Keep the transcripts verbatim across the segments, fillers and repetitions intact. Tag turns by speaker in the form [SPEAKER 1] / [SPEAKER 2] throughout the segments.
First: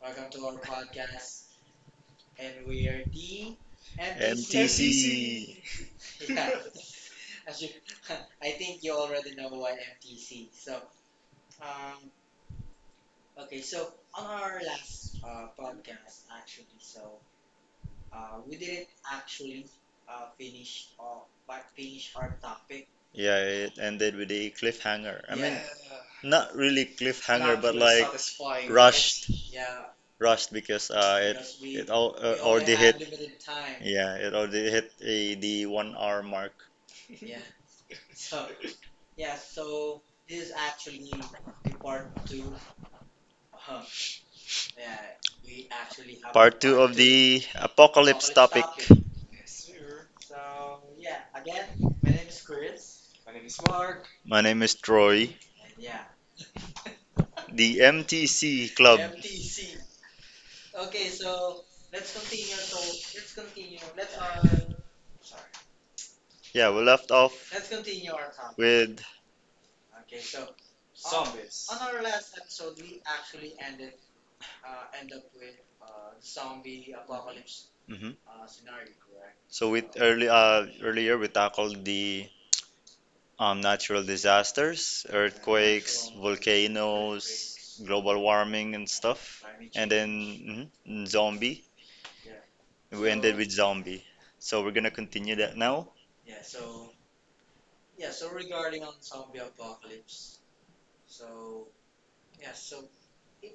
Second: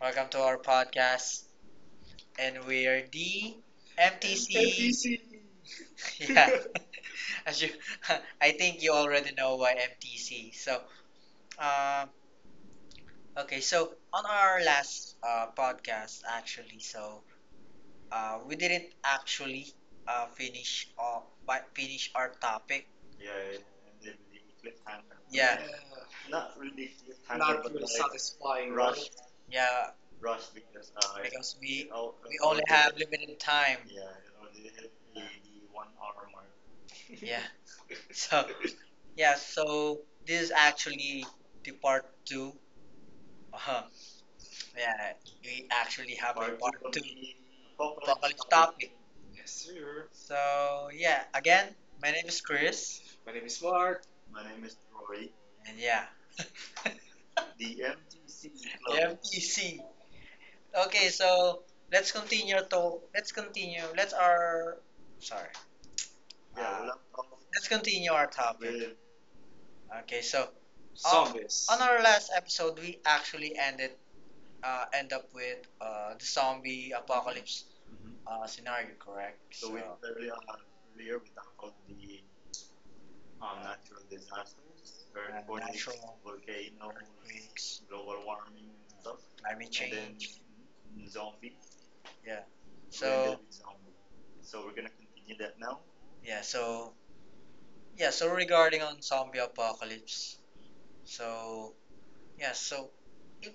[SPEAKER 1] welcome to our podcast. And we're the M T C. M T C.
[SPEAKER 2] M T C.
[SPEAKER 1] Yeah, as you, I think you already know why M T C. So, um, okay, so on our last uh, podcast, actually, so uh, we didn't actually uh, finish off, but finish our topic.
[SPEAKER 2] Yeah, it ended with a cliffhanger. I mean,
[SPEAKER 1] Yeah,
[SPEAKER 2] not really cliffhanger, but like It's
[SPEAKER 1] satisfying.
[SPEAKER 2] rushed,
[SPEAKER 1] Yeah,
[SPEAKER 2] rushed because uh,
[SPEAKER 1] because
[SPEAKER 2] it it all uh, We uh, already hit.
[SPEAKER 1] limited time.
[SPEAKER 2] Yeah, it already hit a, the one hour mark.
[SPEAKER 1] Yeah. Yeah. So this is actually the part two. Uh-huh. Yeah. We actually
[SPEAKER 2] A
[SPEAKER 1] have.
[SPEAKER 2] Part two part of two. The apocalypse Apocalypse topic. Topic.
[SPEAKER 1] Yes, sir. So yeah. Again, my name is Chris. My name is Mark.
[SPEAKER 2] My name is Troy.
[SPEAKER 1] And yeah.
[SPEAKER 2] The M T C Club.
[SPEAKER 1] See. Okay. So let's continue to. Let's continue. Let's our. Sorry.
[SPEAKER 2] Yeah, we left off
[SPEAKER 1] Let's continue our topic.
[SPEAKER 2] with.
[SPEAKER 1] Okay. So on, Zombies. On our last episode, we actually ended uh, end up with uh, the zombie apocalypse
[SPEAKER 2] Mhm.
[SPEAKER 1] mm-hmm uh, scenario, correct?
[SPEAKER 2] So with early uh, earlier we tackled the um, natural disasters, earthquakes, volcanoes, global warming, and stuff.
[SPEAKER 1] I mean,
[SPEAKER 2] And then mhm, and zombie.
[SPEAKER 1] yeah,
[SPEAKER 2] We ended with zombie. So we're gonna continue that now.
[SPEAKER 1] yeah. So yeah, so regarding on zombie apocalypse, so yeah, so if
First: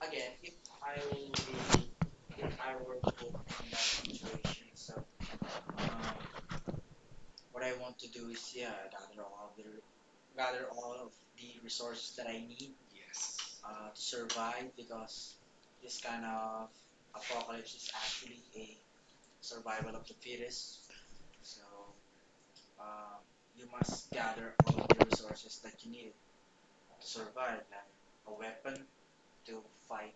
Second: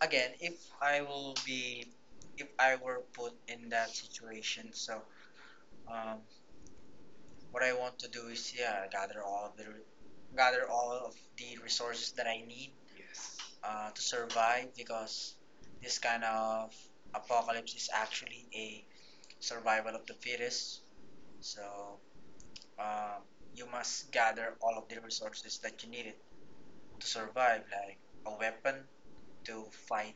[SPEAKER 1] again, if I will be, if I were put in that situation, so um, what I want to do is yeah, gather all of the re- gather all of the resources that I need. Yes. Uh, to survive, because this kind of apocalypse is actually a survival of the fittest. So um, you must gather all of the resources that you needed to survive, like a weapon to fight,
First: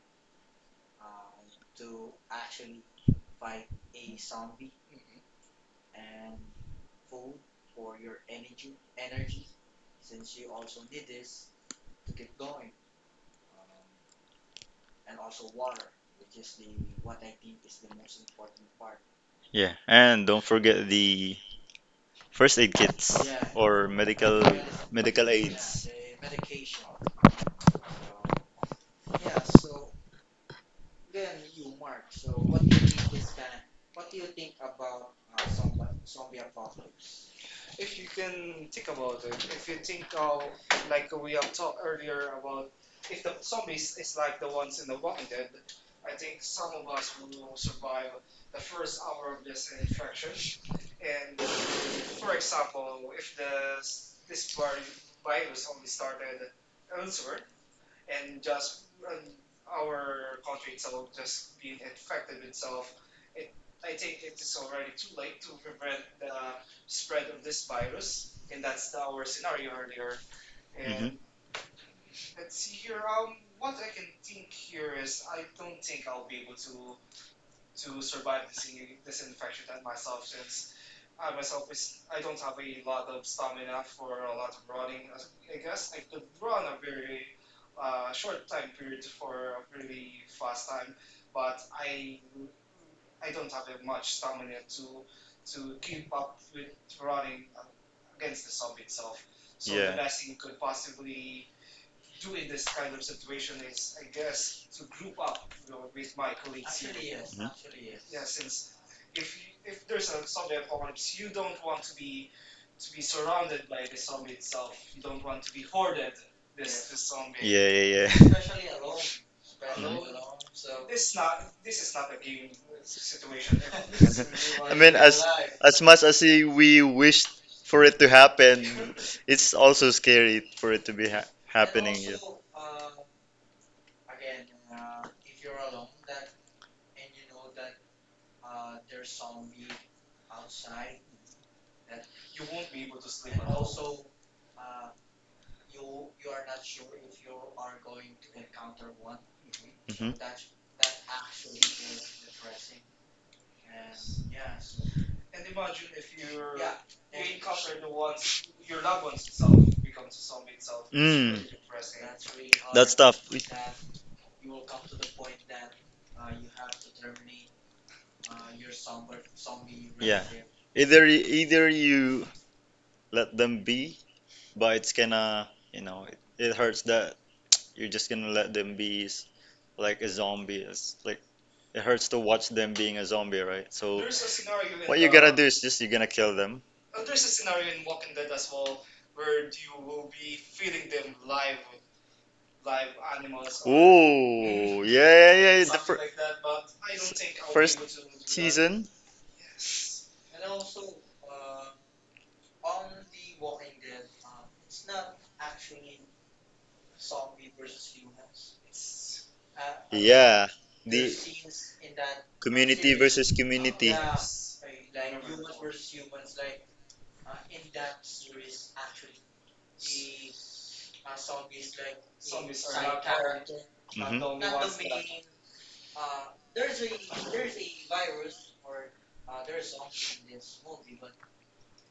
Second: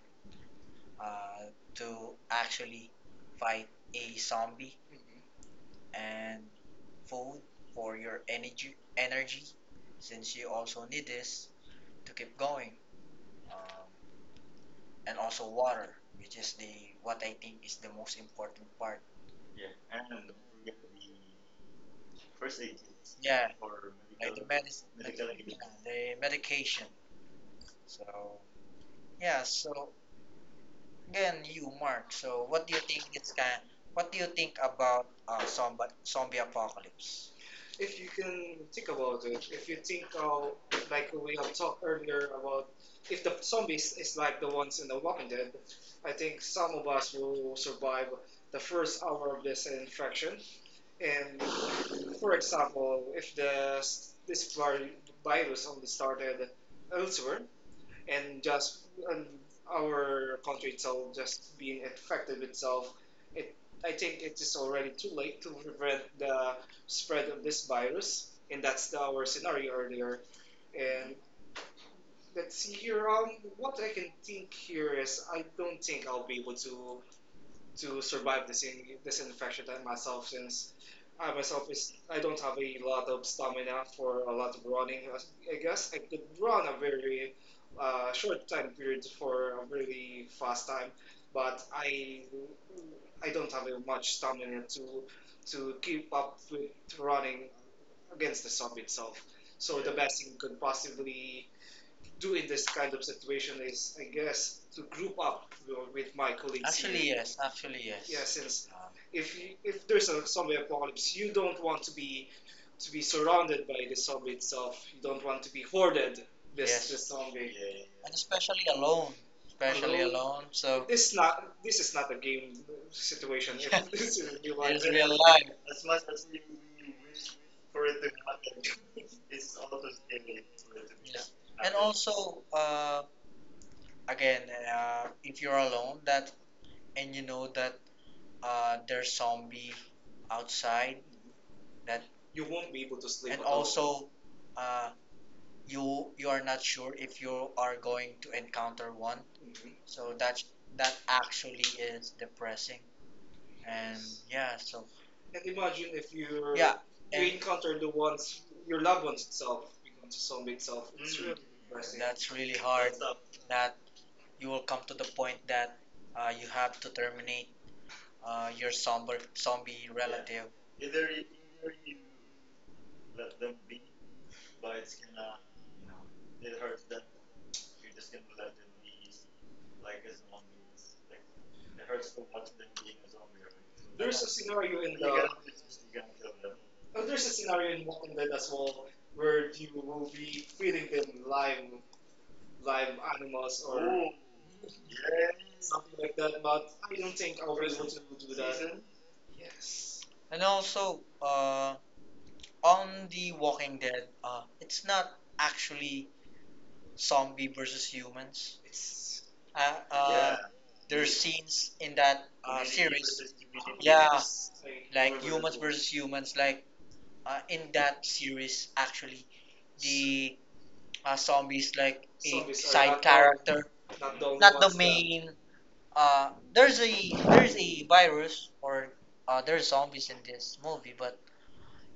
[SPEAKER 1] uh, to actually fight a zombie, and food for your energy energy since you also need this to keep going, um, and also water, which is the what I think is the most important part.
[SPEAKER 2] Yeah, and don't forget the first aid kits or medical medical aids.
[SPEAKER 1] The medication. so yeah so Again, you, Mark. So, what do you think it's kind? What do you think about uh, zombie zombie apocalypse? If you can think about it, if you think how, like we have talked earlier about, if the zombies is like the ones in The Walking Dead, I think some of us will survive the first hour of this infection. And for example, if the this vir- virus only started elsewhere, and just and our country itself just being affected itself. It I think it is already too late to prevent the spread of this virus, and that's the, our scenario earlier.
[SPEAKER 2] Hmm
[SPEAKER 1] And let's see here. Um, what I can think here is I don't think I'll be able to to survive this in, this infection than myself, since I myself is I don't have a lot of stamina for a lot of running. I guess I could run a very uh, short time period for a really fast time, but I I don't have much stamina to to keep up with running against the sub itself. So the Yeah
[SPEAKER 2] Yeah.
[SPEAKER 1] best thing could possibly do in this kind of situation is, I guess, to group up wi- with my colleagues. Actually, here. Yes. Actually, yes. Yeah, yes. Since Um, if you, if there's a zombie apocalypse, you don't want to be to be surrounded by the zombie itself. You don't want to be hoarded this Yes this
[SPEAKER 2] Mhm.
[SPEAKER 1] zombie,
[SPEAKER 2] Yeah, yeah,
[SPEAKER 1] especially alone. Especially Alone.
[SPEAKER 2] yeah.
[SPEAKER 1] Alone. So this not this is not a game situation. Yeah. this
[SPEAKER 2] This is
[SPEAKER 1] is real it's life.
[SPEAKER 2] really I what
[SPEAKER 1] It's
[SPEAKER 2] mean, real
[SPEAKER 1] real
[SPEAKER 2] as
[SPEAKER 1] life.
[SPEAKER 2] life. As much as i- we wished for it to happen, it's also scary for it to be ha And happening. Yeah.
[SPEAKER 1] So, uh, again, uh, if you're alone, that and you know that uh, there's zombie outside, that you won't be able to sleep. And also, uh, you you are not sure if you are going to encounter one. Mhm. So
[SPEAKER 2] Mhm.
[SPEAKER 1] that's that actually is depressing. and yeah so And imagine if you yeah you encounter the ones your loved ones itself becomes a
[SPEAKER 2] is
[SPEAKER 1] zombie itself.
[SPEAKER 2] Mm,
[SPEAKER 1] Depressing. That's
[SPEAKER 2] that's really
[SPEAKER 1] really
[SPEAKER 2] hard.
[SPEAKER 1] hard,
[SPEAKER 2] That's tough. We-
[SPEAKER 1] that you will come to the point that uh, you have to terminate uh, your zombie zombie
[SPEAKER 2] Yeah.
[SPEAKER 1] relative.
[SPEAKER 2] Either y- either you let them be, but it's gonna, you know, it, it hurts that you're just gonna let them be s- like a zombie. It's like it hurts to watch them being a zombie, right? So
[SPEAKER 1] There's a scenario in
[SPEAKER 2] what you
[SPEAKER 1] the
[SPEAKER 2] gotta do is just you're gonna kill them.
[SPEAKER 1] Oh, there's a scenario in Walking Dead as well where you will be feeding them live live animals or
[SPEAKER 2] Ooh, yeah, yeah, yeah. Yeah, The fir-
[SPEAKER 1] like that, but I don't think I would
[SPEAKER 2] first
[SPEAKER 1] want to do that. Season.
[SPEAKER 2] season.
[SPEAKER 1] And also, uh, on The Walking Dead, uh, it's not actually zombie versus humans. It's
[SPEAKER 2] I mean,
[SPEAKER 1] Uh,
[SPEAKER 2] yeah, the
[SPEAKER 1] scenes in
[SPEAKER 2] some
[SPEAKER 1] that
[SPEAKER 2] community versus of community.
[SPEAKER 1] like humans versus humans, like uh, in that series actually the uh, zombies like a side character, the
[SPEAKER 2] Hmm
[SPEAKER 1] not the main. uh there's a there's a virus or uh there's zombies in this movie, but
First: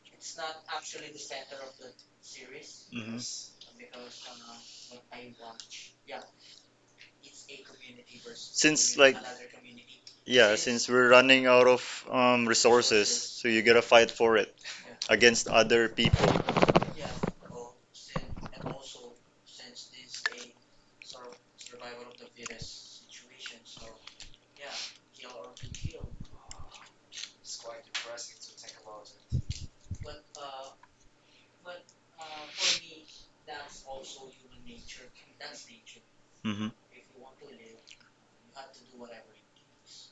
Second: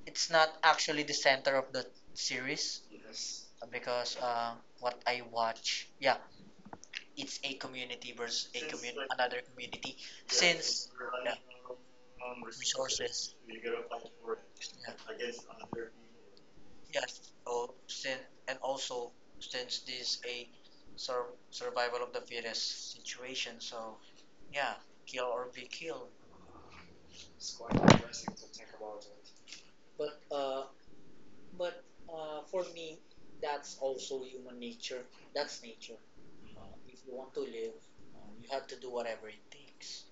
[SPEAKER 1] it's not actually the center of the series.
[SPEAKER 2] hmm
[SPEAKER 1] Yes. because uh what I watch Yeah, it's a community versus
[SPEAKER 2] Since, like-
[SPEAKER 1] another community.
[SPEAKER 2] yeah, since since we're running out of um, resources, resources, so
[SPEAKER 1] Yeah.
[SPEAKER 2] you gotta fight for it against other people.
[SPEAKER 1] Yes. So since and also Since this a sur survival of the fittest situation, so yeah, kill or be killed. But uh, but uh, For me, that's also human nature. That's nature.
[SPEAKER 2] Hmm
[SPEAKER 1] If you want to live, uh, you have to do whatever it takes.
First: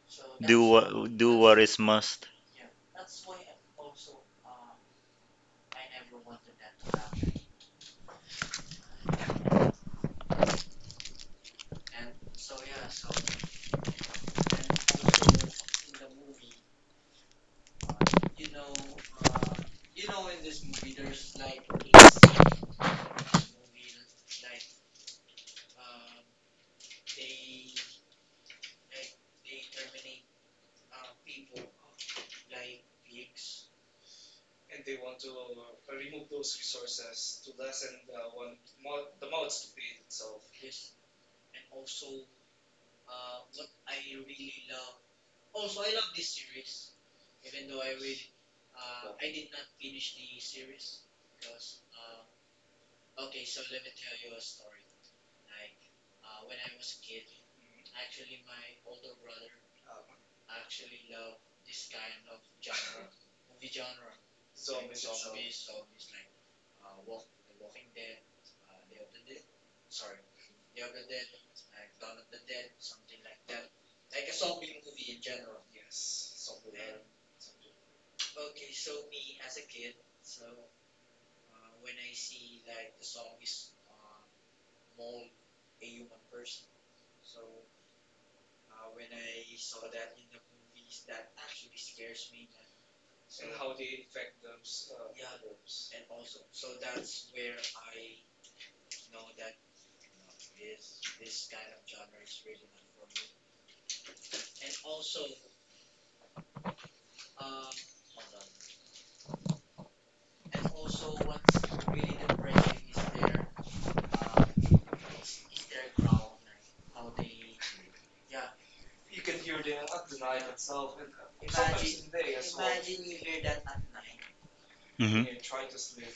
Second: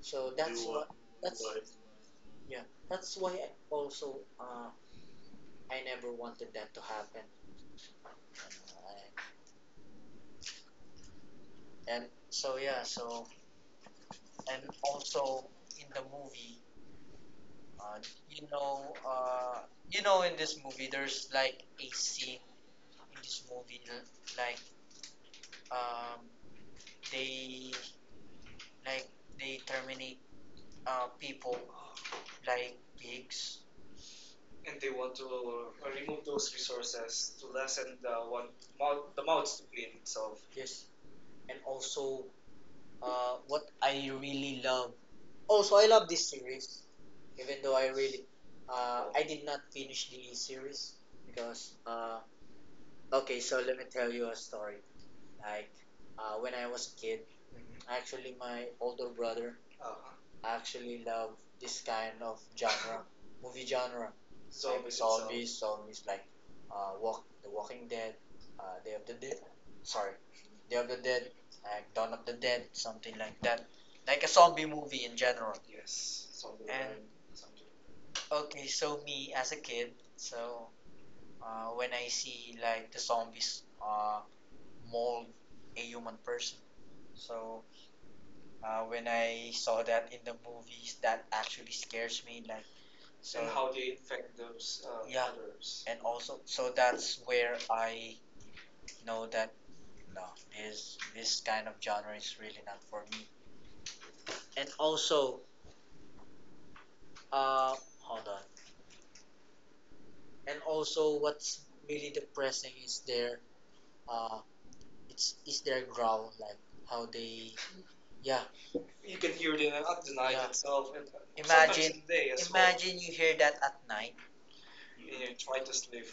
[SPEAKER 1] So
[SPEAKER 2] Do that's- what do what is must.
[SPEAKER 1] yeah, that's why I also uh, I never wanted that to happen. Uh, and so yeah, so and also in the movie, uh, you know, uh, you know, in this movie, there's like this movie like um, they like they terminate uh, people like pigs. And they want to uh, remove those resources to lessen the one mouth, the mouths to clean itself. Yes. And also, uh, what I really love. Also, I love this series even though I really uh, I did not finish the series. Because uh, okay, so Let me tell you a story. Like uh, when I was a kid, actually my older brother Uh-huh actually loved this kind of genre, movie genre. So like it's zombies, zombies like uh, Walk the Walking Dead, uh, Day of the Dead. Sorry, Day of the Dead, like Dawn of the Dead, something like that. Like a zombie movie in general. Yes. Zombie And zombie. Okay, so me as a kid, so uh, when I see like the zombies uh, mold a human person, so uh, when I saw that in the movies, that actually scares me. Like so, and how they infect those uh, Yeah others. And also so that's where I know that no, this this kind of genre is really not for me. And also, uh, hold on. And also, what's really depressing is their uh, it's is their growl, like how they yeah. You can hear it in at the night Yeah itself. And imagine in the day as well. Imagine well, you hear that at night. And
[SPEAKER 2] Hmm
[SPEAKER 1] you try to sleep.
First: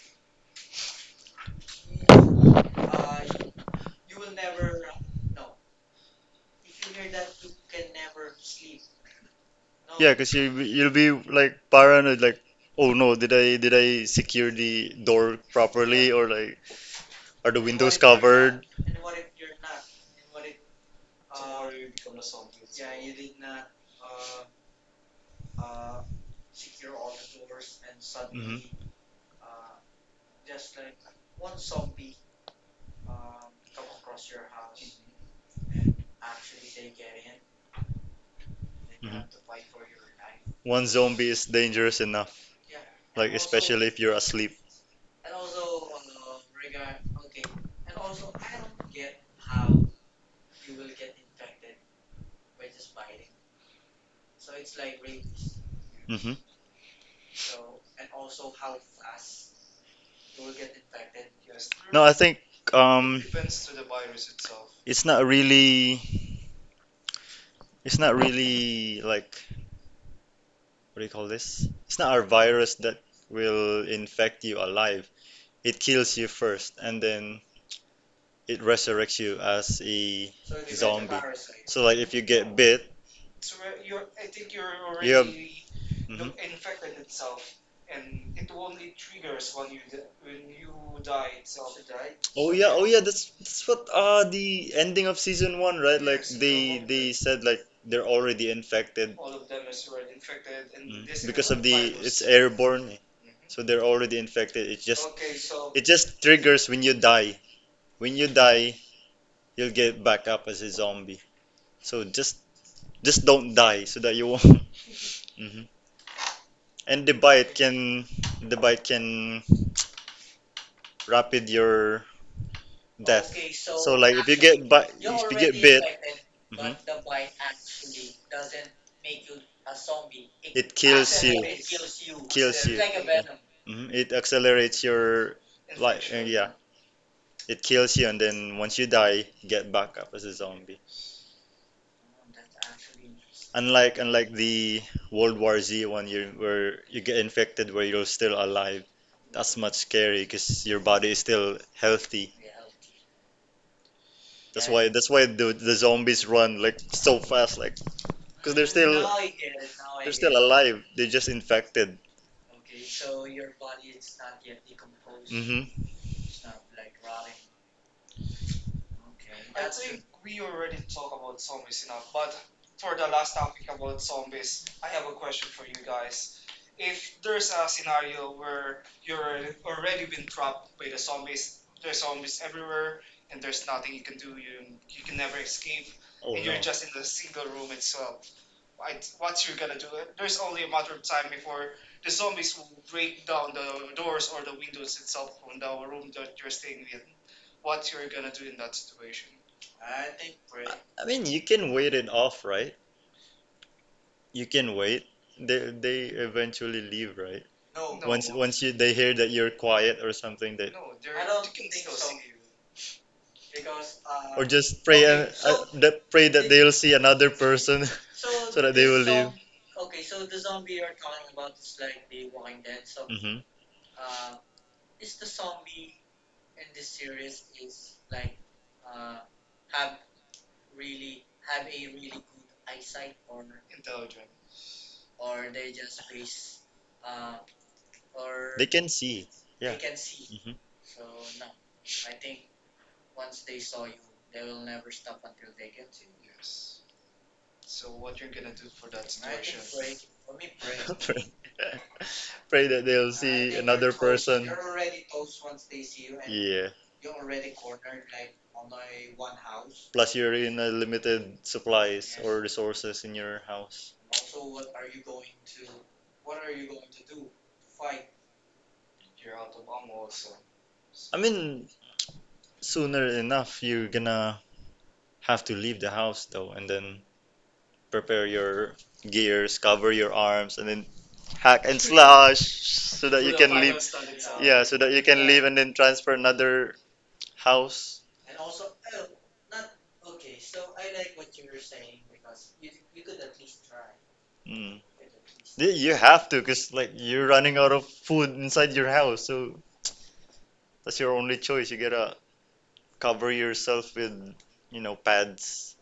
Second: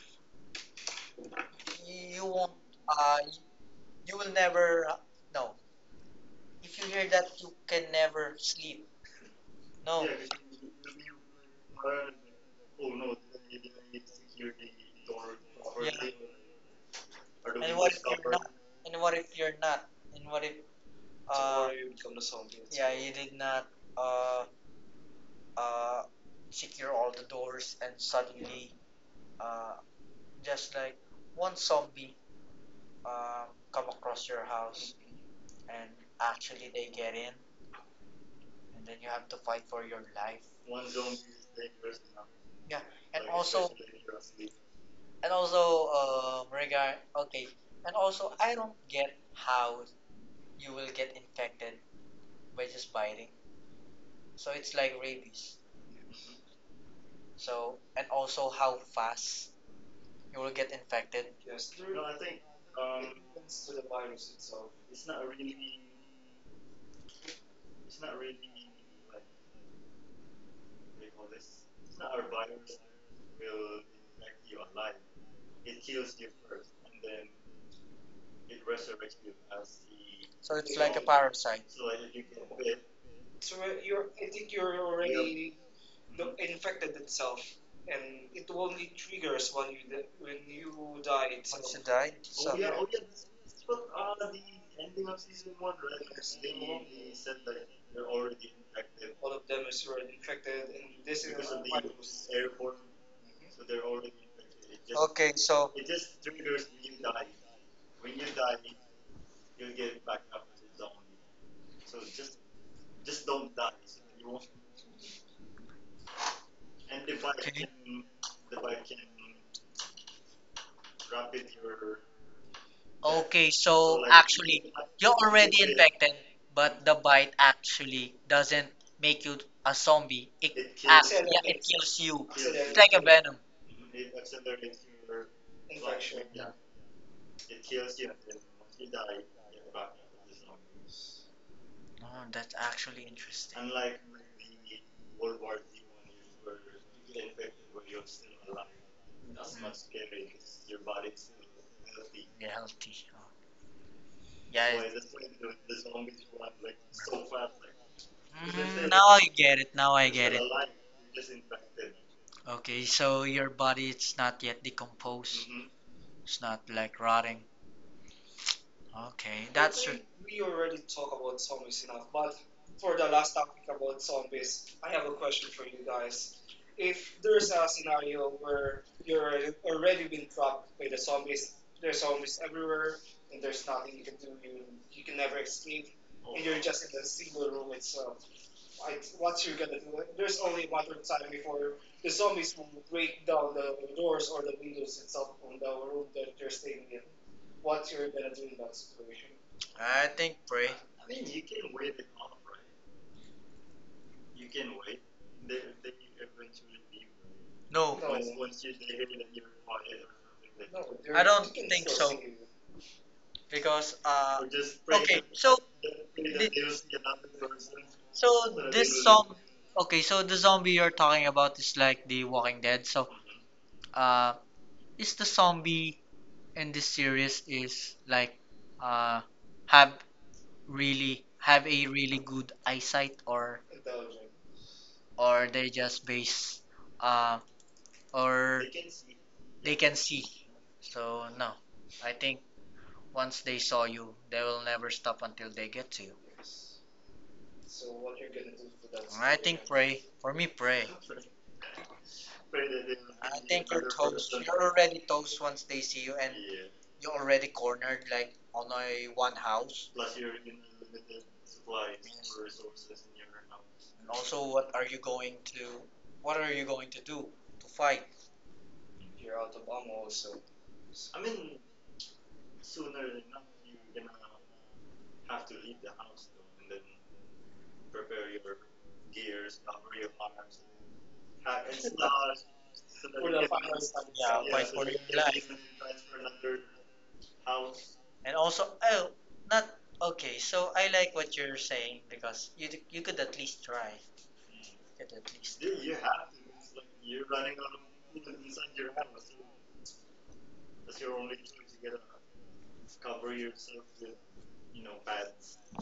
[SPEAKER 1] You won't uh you will never uh, no If you hear that you can never sleep. No.
[SPEAKER 2] Yeah, because you you'll be like paranoid, like, oh no, did I did I secure the door properly, or like, are the windows covered?
[SPEAKER 1] and what if you're not and what if uh tomorrow you become a zombie. Yeah, well, you did not uh uh secure all the doors, and
[SPEAKER 2] Hmm
[SPEAKER 1] suddenly uh just like one zombie um, come across your house, and actually they get in, and then you have to
[SPEAKER 2] hmm
[SPEAKER 1] fight for your life.
[SPEAKER 2] One zombie is dangerous enough,
[SPEAKER 1] Yeah.
[SPEAKER 2] like especially if you're asleep.
[SPEAKER 1] And also um, regard okay and also I don't get how you will get infected by just biting. So it's like rabies.
[SPEAKER 2] Hmm
[SPEAKER 1] So and also how fast you will get infected Yes,
[SPEAKER 2] No, I think um
[SPEAKER 1] to the virus itself.
[SPEAKER 2] it's not really, it's not really like, what do you call this? It's not a virus that will infect you alive. It kills you first and then it resurrects you as a So it is zombie.
[SPEAKER 1] Parasite.
[SPEAKER 2] So like if you get bit,
[SPEAKER 1] So you're. I think you're
[SPEAKER 2] you
[SPEAKER 1] already
[SPEAKER 2] have- Mhm. Look,
[SPEAKER 1] infected itself, and it only triggers when you di- when you die itself. Once you die.
[SPEAKER 2] oh yeah oh yeah, that's that's what uh the ending of season one, right? Like, no, they they said like they're already infected.
[SPEAKER 1] All of them is already infected, and this
[SPEAKER 2] Mm. Because of what the it's virus. Airborne. Mhm. So they're already infected, it just, it just triggers when you die. When you die, you'll get back up as a zombie. So just just don't die so that you won't. Mhm. And the bite can, the bite can rapid your death.
[SPEAKER 1] Okay,
[SPEAKER 2] So
[SPEAKER 1] so
[SPEAKER 2] like if you get actually, bite, if you get already bit,
[SPEAKER 1] then, but the
[SPEAKER 2] mhm,
[SPEAKER 1] bite actually doesn't make you a zombie. It
[SPEAKER 2] it
[SPEAKER 1] Yeah,
[SPEAKER 2] kills you.
[SPEAKER 1] it kills you.
[SPEAKER 2] Kills you.
[SPEAKER 1] Venom.
[SPEAKER 2] Mhm, it accelerates your life. Yeah, it kills you and then once you die, you get back up as a zombie.
[SPEAKER 1] Oh, that's actually interesting.
[SPEAKER 2] Unlike unlike the World War Z one, you where you get infected where you're still alive. That's much scary because your body is still healthy.
[SPEAKER 1] They're healthy. Oh,
[SPEAKER 2] That's
[SPEAKER 1] yeah.
[SPEAKER 2] why, that's why the, the zombies run like so fast, like because they're still,
[SPEAKER 1] Now you get it. Now I.
[SPEAKER 2] they're still it. Alive. They're just infected.
[SPEAKER 1] Okay, so your body it's not yet decomposed.
[SPEAKER 2] Hmm
[SPEAKER 1] It's not like rotting. Okay, I that's true think we already talk about zombies enough, but for the last topic about zombies, I have a question for you guys. If there's a scenario where you're already been trapped by the zombies, there's zombies everywhere, and there's nothing you can do, you, you can never escape,
[SPEAKER 2] Oh
[SPEAKER 1] and
[SPEAKER 2] no.
[SPEAKER 1] you're just in a single room itself, like once you're gonna do there's only one third time before the zombies will break down the doors or the windows itself on the room that you're staying in. What you're gonna do in that situation? I think break.
[SPEAKER 2] I mean, you can wait it off, right? You can wait. They they eventually leave, right?
[SPEAKER 1] No, no,
[SPEAKER 2] once once you, they hear that you're quiet or something, they,
[SPEAKER 1] no, I don't you think so. See it. Because
[SPEAKER 2] or
[SPEAKER 1] uh,
[SPEAKER 2] just pray and uh, uh, that, pray that they'll see another person.
[SPEAKER 1] so
[SPEAKER 2] So that they will leave.
[SPEAKER 1] Okay, so the
[SPEAKER 2] Zom-
[SPEAKER 1] zombie you're talking about is like the Walking Dead. So
[SPEAKER 2] something
[SPEAKER 1] uh, is the zombie in this series is like uh have really have a really good eyesight, or or they just base uh,
[SPEAKER 2] hmm They
[SPEAKER 1] or
[SPEAKER 2] or can see. Yeah.
[SPEAKER 1] they
[SPEAKER 2] can
[SPEAKER 1] can see.
[SPEAKER 2] hmm
[SPEAKER 1] So no, I think once they saw you, they will never stop until they get to you. I think pray. For me, pray.
[SPEAKER 2] Pray, pray that they'll, I see think you're another toast. Person.
[SPEAKER 1] Already toast once they see you, and
[SPEAKER 2] Yeah.
[SPEAKER 1] you already cornered like on a one house.
[SPEAKER 2] Plus, you're in a limited supplies or resources in your house.
[SPEAKER 1] And also what are you going to What are you going to do to fight? You're out of ammo, so
[SPEAKER 2] I mean, sooner enough, you're gonna have to leave the house though, and then prepare your gears, cover your arms, and then hack and slash so that you
[SPEAKER 1] time.
[SPEAKER 2] can leave. Yeah, so that you can leave and then transfer another house.
[SPEAKER 1] And also, oh, not okay. So I like what you're saying because you you could at least try. You
[SPEAKER 2] Mm.
[SPEAKER 1] could at least.
[SPEAKER 2] Y- You have to, cause like you're running out of food inside your house, so that's your only choice. You gotta cover yourself with, you know, pads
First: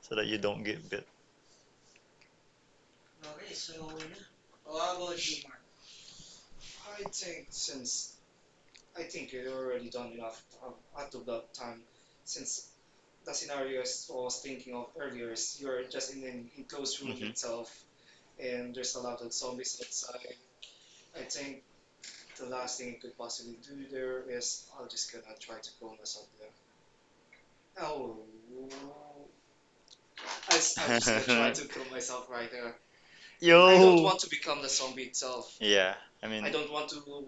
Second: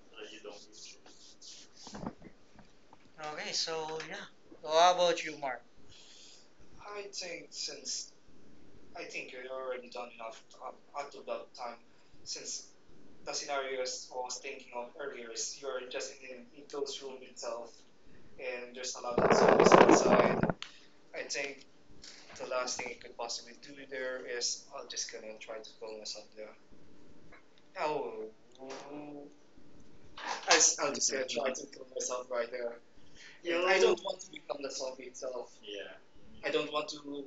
[SPEAKER 2] so that you don't get bit.
[SPEAKER 1] Okay, so yeah. So how about you, Mark? I think since I think you're already done enough up until that time, since the scenarios I was thinking of earlier is you're just in a enclosed room
[SPEAKER 2] Mhm.
[SPEAKER 1] itself, and there's a lot of zombies outside. I think the last thing I could possibly do there is I'll just gonna try to kill myself there. Oh, I, will just gonna try to kill myself right there. Yeah,
[SPEAKER 2] Yo.
[SPEAKER 1] I don't want to become the zombie itself.
[SPEAKER 2] Yeah. I mean. I
[SPEAKER 1] I don't want to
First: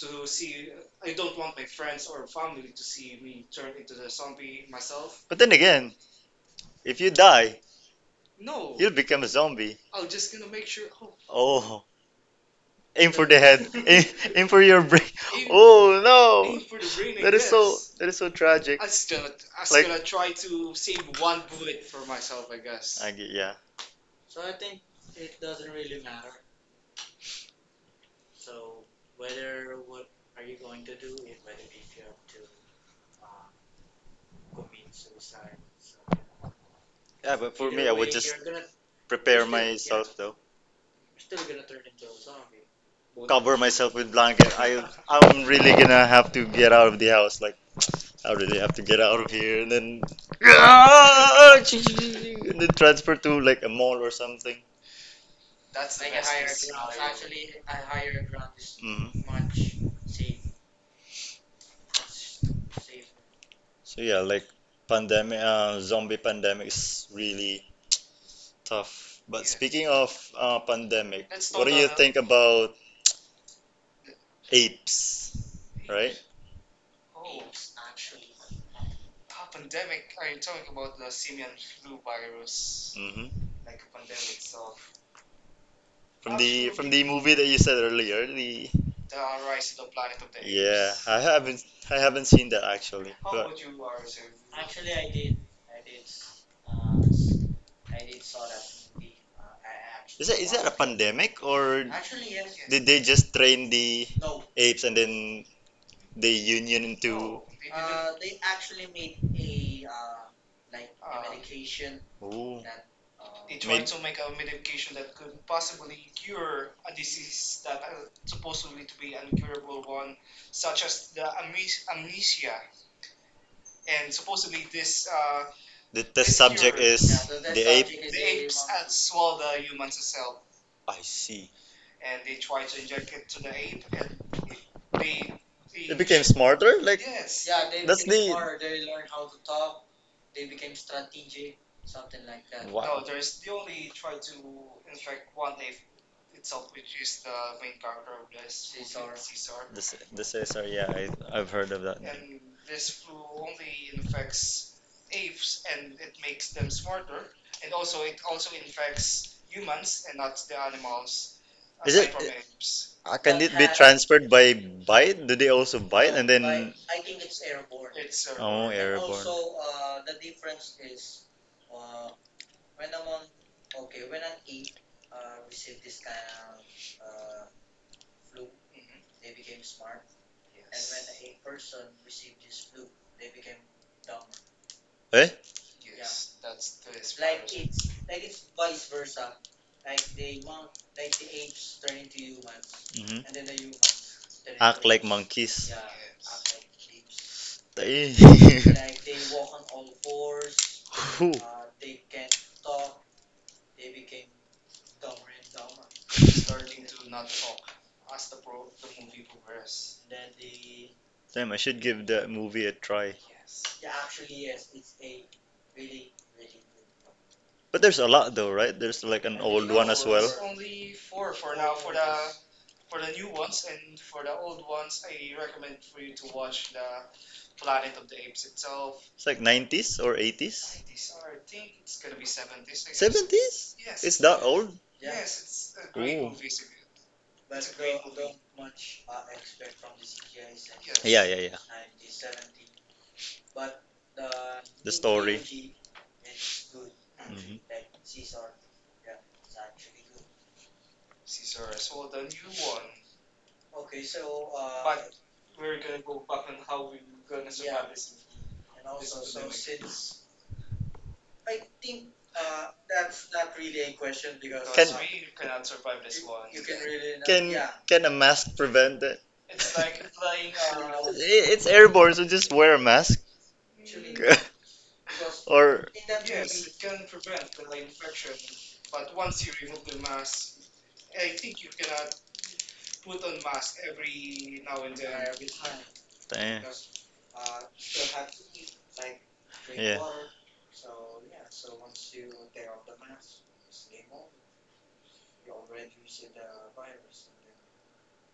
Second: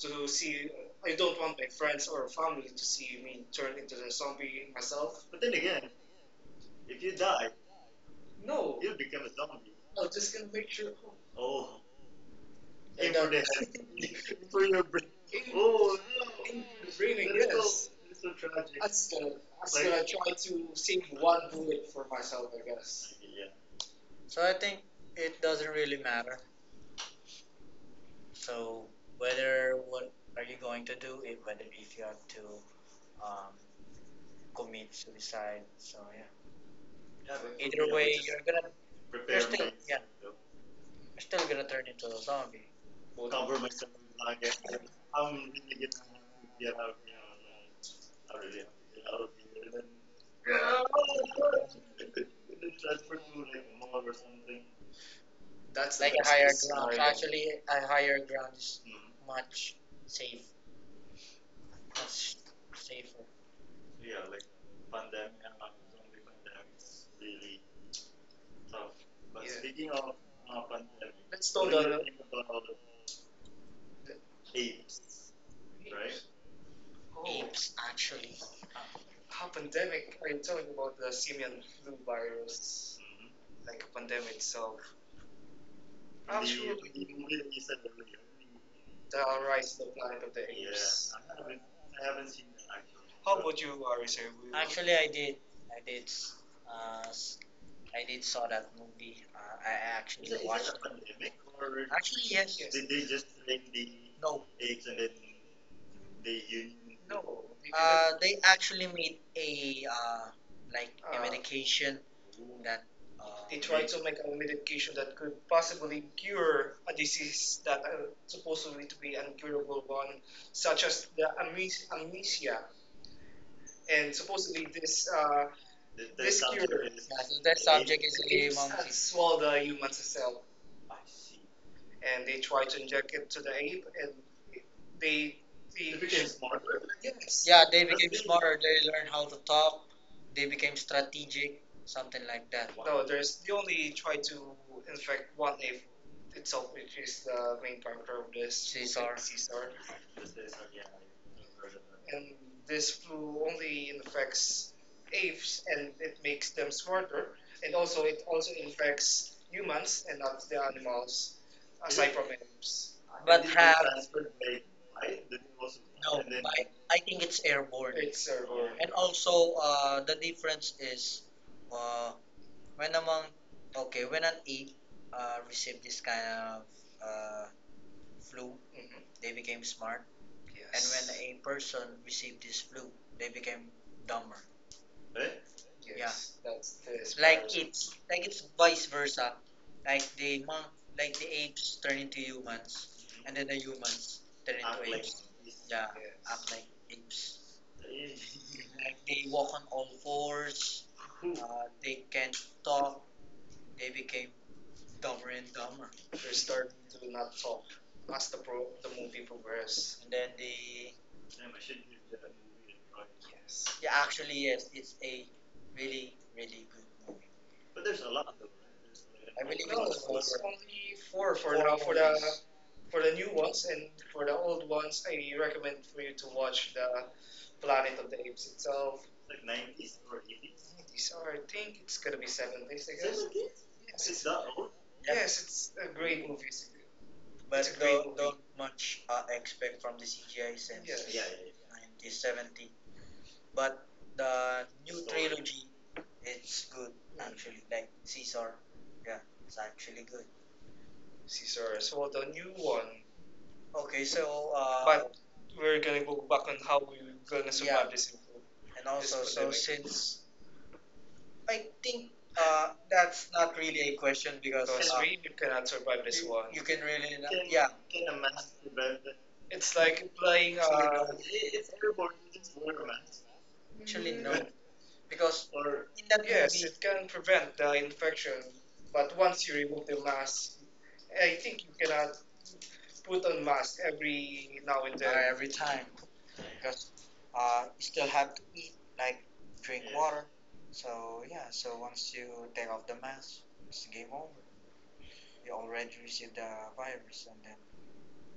[SPEAKER 1] to see. I don't want my friends or family to see me turn into the zombie myself.
[SPEAKER 2] but then again, if you die,
[SPEAKER 1] No,
[SPEAKER 2] you'll become a zombie.
[SPEAKER 1] I'm just gonna make sure.
[SPEAKER 2] Oh, aim for the head. Aim, aim for your brain.
[SPEAKER 1] Oh,
[SPEAKER 2] Oh no.
[SPEAKER 1] breathing,
[SPEAKER 2] That is so,
[SPEAKER 1] yes.
[SPEAKER 2] that is so tragic. Like-
[SPEAKER 1] That's gonna. I'm just gonna try to save one bullet for myself, I
[SPEAKER 2] I
[SPEAKER 1] guess.
[SPEAKER 2] get, yeah.
[SPEAKER 1] So I think it doesn't really matter. So whether what are you going to do, if whether if you have to um, commit suicide. So yeah. Yeah,
[SPEAKER 2] Yeah, but for
[SPEAKER 1] but
[SPEAKER 2] me, I would just
[SPEAKER 1] you're gonna
[SPEAKER 2] prepare you myself though.
[SPEAKER 1] you're still gonna turn into a zombie.
[SPEAKER 2] Cover myself with blanket. I I'm really gonna have to get out of the house. Like, how do they have to get out of here and then, ah, and then transfer to like a mall or something?
[SPEAKER 1] That's the like a higher ground scenario. Actually, a higher ground is
[SPEAKER 2] Hmm
[SPEAKER 1] much safe, much safer.
[SPEAKER 2] So yeah, like pandemic, uh, zombie pandemic is really tough. But yeah, speaking of uh, pandemic,
[SPEAKER 1] Let's
[SPEAKER 2] what do you think
[SPEAKER 1] oh,
[SPEAKER 2] about apes? Right?
[SPEAKER 1] Apes actually. How pandemic. Are you talking about the simian flu virus,
[SPEAKER 2] mm hmm
[SPEAKER 1] like a pandemic itself?
[SPEAKER 2] From the from the movie that you said earlier, the,
[SPEAKER 1] The rise of the Planet of the—
[SPEAKER 2] yeah, I haven't I haven't seen that actually.
[SPEAKER 1] would
[SPEAKER 2] But
[SPEAKER 1] you uh, reserve? Actually, I did. I did. Uh, I did saw that movie. Uh, I
[SPEAKER 2] Is actually
[SPEAKER 1] actually,
[SPEAKER 2] that is that a it. pandemic, or
[SPEAKER 1] actually yes.
[SPEAKER 2] did they just train the
[SPEAKER 1] No.
[SPEAKER 2] apes and then they union into?
[SPEAKER 1] Oh, Uh, they actually made a uh, like uh, a Uh, medication
[SPEAKER 2] they, Ooh.
[SPEAKER 1] that. Uh, they to make a
[SPEAKER 2] Made-
[SPEAKER 1] medication that could possibly cure a disease that uh, supposedly to be an incurable one, such as the ames- amnesia. And supposedly this uh,
[SPEAKER 2] the test subject is the ape.
[SPEAKER 1] is a the human cell.
[SPEAKER 2] I see. Is
[SPEAKER 1] And they try to inject it to the ape, and they,
[SPEAKER 2] They
[SPEAKER 1] they
[SPEAKER 2] The became smarter. Like, That's
[SPEAKER 1] yes. Yeah, they learn, they
[SPEAKER 2] the-
[SPEAKER 1] learn how to talk. They became strategic, something like that.
[SPEAKER 2] wow.
[SPEAKER 1] No, there's they only try to infect one ape itself, which is the main character of this Caesar. Caesar.
[SPEAKER 2] This, this is, sorry, yeah, I, I've heard of that.
[SPEAKER 1] And this flu only infects apes, and it makes them smarter, and also it also infects humans and not the animals,
[SPEAKER 2] Is it-
[SPEAKER 1] apes.
[SPEAKER 2] Uh, can But it be transferred by bite? Do they also bite, no, and by
[SPEAKER 1] I,
[SPEAKER 2] then?
[SPEAKER 1] I think it's airborne. It's
[SPEAKER 2] Oh, airborne.
[SPEAKER 1] and
[SPEAKER 2] Airborne.
[SPEAKER 1] also, uh, the difference is uh, when among okay, when an ape uh, received this kind of uh, flu, mhm, they became smart, yes, and yes, when a person received this flu, they became dumber.
[SPEAKER 2] Eh?
[SPEAKER 1] Yes, yeah, that's this. Like it's like it's vice versa. Like the monk, like the apes turn into humans,
[SPEAKER 2] Hmm
[SPEAKER 1] and then the humans turn
[SPEAKER 2] Act like territories. Monkeys.
[SPEAKER 1] yeah. Yes, act like apes.
[SPEAKER 2] Eh.
[SPEAKER 1] Like they walk on all fours.
[SPEAKER 2] Whew.
[SPEAKER 1] Uh, they can't talk. They became dumber and dumber. They start to not talk as the pro- the movie progresses. And then they,
[SPEAKER 2] Damn, I should give that movie a try.
[SPEAKER 1] yes, yeah, actually yes, it's a really really good movie.
[SPEAKER 2] But there's a lot though, right? There's like an I old think
[SPEAKER 1] No,
[SPEAKER 2] one as
[SPEAKER 1] it's
[SPEAKER 2] No,
[SPEAKER 1] over.
[SPEAKER 2] well.
[SPEAKER 1] Only four for four now for the movies. For the new ones and for the old ones, I recommend for you to watch the Planet of the Apes itself.
[SPEAKER 2] It's like nineties or eighties?
[SPEAKER 1] These are, I think, it's gonna be seven.
[SPEAKER 2] seventies? It's that old?
[SPEAKER 1] Yes, it's
[SPEAKER 2] Yes.
[SPEAKER 1] a great
[SPEAKER 2] Ooh.
[SPEAKER 1] movie. It's a— but it's a great don't, movie. Don't much uh, expect from the C G I since yeah.
[SPEAKER 2] Yeah, yeah, yeah.
[SPEAKER 1] nineteen seventy. But the
[SPEAKER 2] The
[SPEAKER 1] new
[SPEAKER 2] story.
[SPEAKER 1] G, it's good. Mm,
[SPEAKER 2] Mhm.
[SPEAKER 1] actually. Like Caesar, yeah, it's actually good. Caesar. So the new one. Okay, so uh, but— we're gonna go back on how we're gonna survive, yeah, this, and this also so pandemic. Since I think uh, that's not really a question because Because uh, we
[SPEAKER 2] Can-
[SPEAKER 1] cannot survive this you- one. You can really
[SPEAKER 2] Can can a mask prevent it?
[SPEAKER 1] it's
[SPEAKER 2] I-
[SPEAKER 1] like playing. Uh,
[SPEAKER 2] It's airborne, so just wear a mask.
[SPEAKER 1] Actually, because or
[SPEAKER 2] Or
[SPEAKER 1] in that yes, movie, it can prevent the infection, but once you remove the mask, I think you cannot put on mask every now and uh, then, every time,
[SPEAKER 2] damn.
[SPEAKER 1] because uh, you still have to eat like drink.
[SPEAKER 2] Yeah.
[SPEAKER 1] So yeah, so once you take off the mask, it's game over. You already received the virus, and then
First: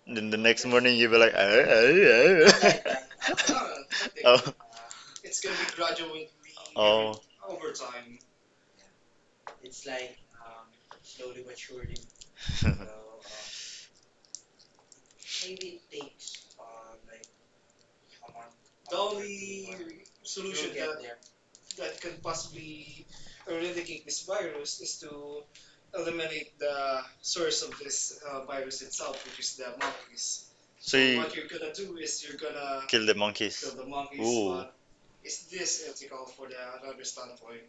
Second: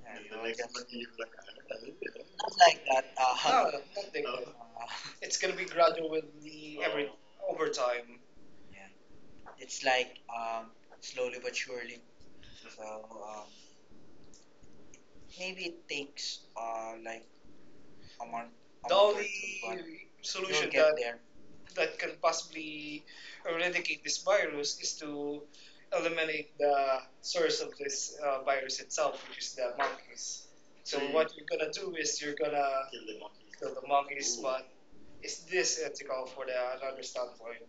[SPEAKER 2] Then the next morning you'll be like, oh,
[SPEAKER 1] like that. Uh,
[SPEAKER 2] oh, oh.
[SPEAKER 1] No, nothing. No.
[SPEAKER 2] Oh,
[SPEAKER 1] uh, It's gonna be gradual with the every
[SPEAKER 2] oh.
[SPEAKER 1] over time. Yeah. It's like um, slowly but surely.
[SPEAKER 2] You
[SPEAKER 1] So
[SPEAKER 2] know,
[SPEAKER 1] um, maybe it takes uh, like a month. A the month or only two, but solution you'll solution get that there that can possibly eradicate this virus is to eliminate the source of this uh, virus itself, which is the monkeys.
[SPEAKER 2] so
[SPEAKER 1] So
[SPEAKER 2] you
[SPEAKER 1] what you're gonna do is you're
[SPEAKER 2] kill the,
[SPEAKER 1] gonna
[SPEAKER 2] kill monkeys.
[SPEAKER 1] the
[SPEAKER 2] Kill
[SPEAKER 1] monkeys,
[SPEAKER 2] Ooh.
[SPEAKER 1] is this ethical for the another standpoint?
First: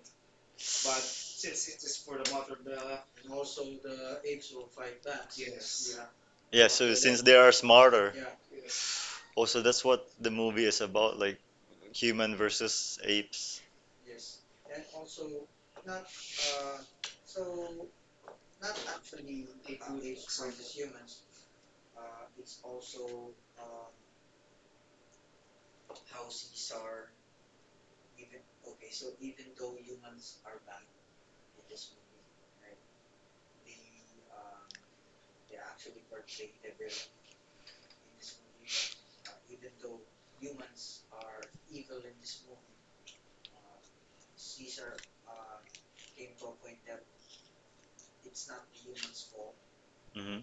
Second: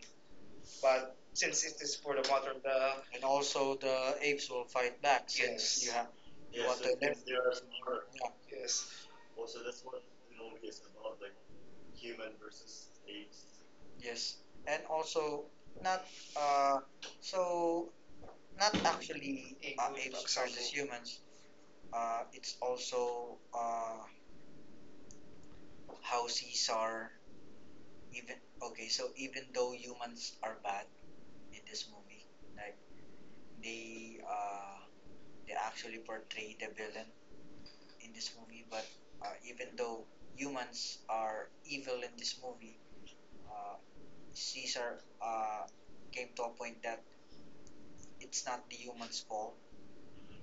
[SPEAKER 1] But since it is for the mother, the and also the apes will fight back since yes, you have
[SPEAKER 2] Yeah, so but since then- they are smarter.
[SPEAKER 1] yeah, yes,
[SPEAKER 2] Also, that's what the movie is about, like human versus apes.
[SPEAKER 1] yes. And also not uh so not actually ape uh, will apes attack versus someone. Humans. Uh it's also uh how Caesar even okay, so even though humans are bad in this movie, like they uh they actually portray the villain in this movie. But uh, even though humans are evil in this movie, uh, Caesar uh, came to a point that it's not the humans' fault
[SPEAKER 2] Hmm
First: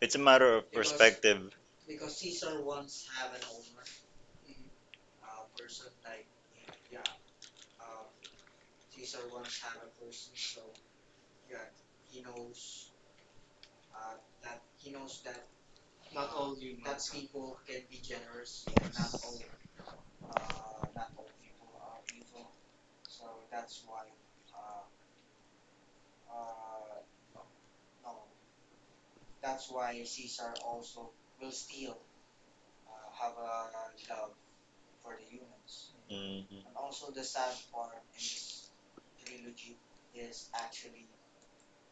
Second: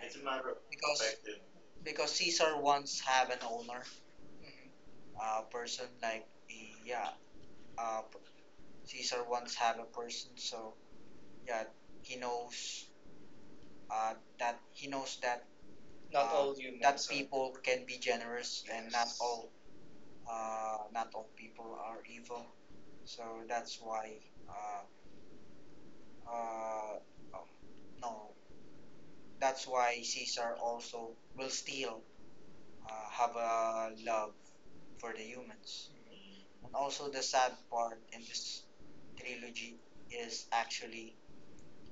[SPEAKER 2] It's a matter of It perspective.
[SPEAKER 1] because Caesar once have an owner, mm-hmm, a person like a- yeah, uh, Caesar once have a person. So yeah, he knows uh, that he knows that not Uh, all humans that are- people are can be generous, yes, and not yes, all uh, not all people are evil. So that's why, uh, uh, um, no, that's why Caesar also will still uh, have a love for the humans.
[SPEAKER 2] Hmm
[SPEAKER 1] And also, the sad part in this trilogy is actually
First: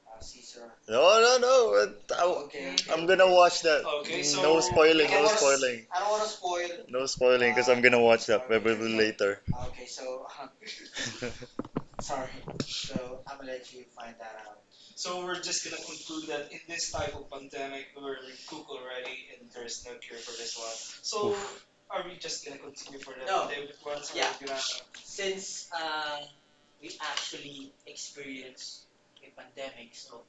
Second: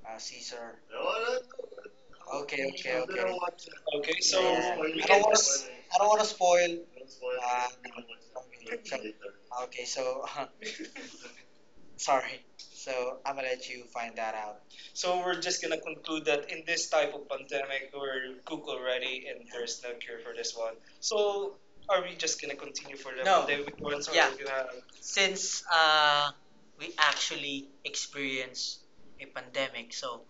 [SPEAKER 1] uh, Caesar.
[SPEAKER 2] No, no, no. it- I am, I'm gonna watch that.
[SPEAKER 1] Okay.
[SPEAKER 2] No spoiling, no spoiling.
[SPEAKER 1] I don't want to spoil.
[SPEAKER 2] No spoiling, because I'm Uh, gonna watch that probably okay. later.
[SPEAKER 1] Okay, so sorry. So I'm gonna let you find that out. So we're just gonna conclude that in this type of pandemic, we're cooked already, and there's no cure for this one. So
[SPEAKER 2] Oof.
[SPEAKER 1] are we just gonna continue for the no, pandemic ones, or yeah, are gonna? Since uh, we actually experienced a pandemic, so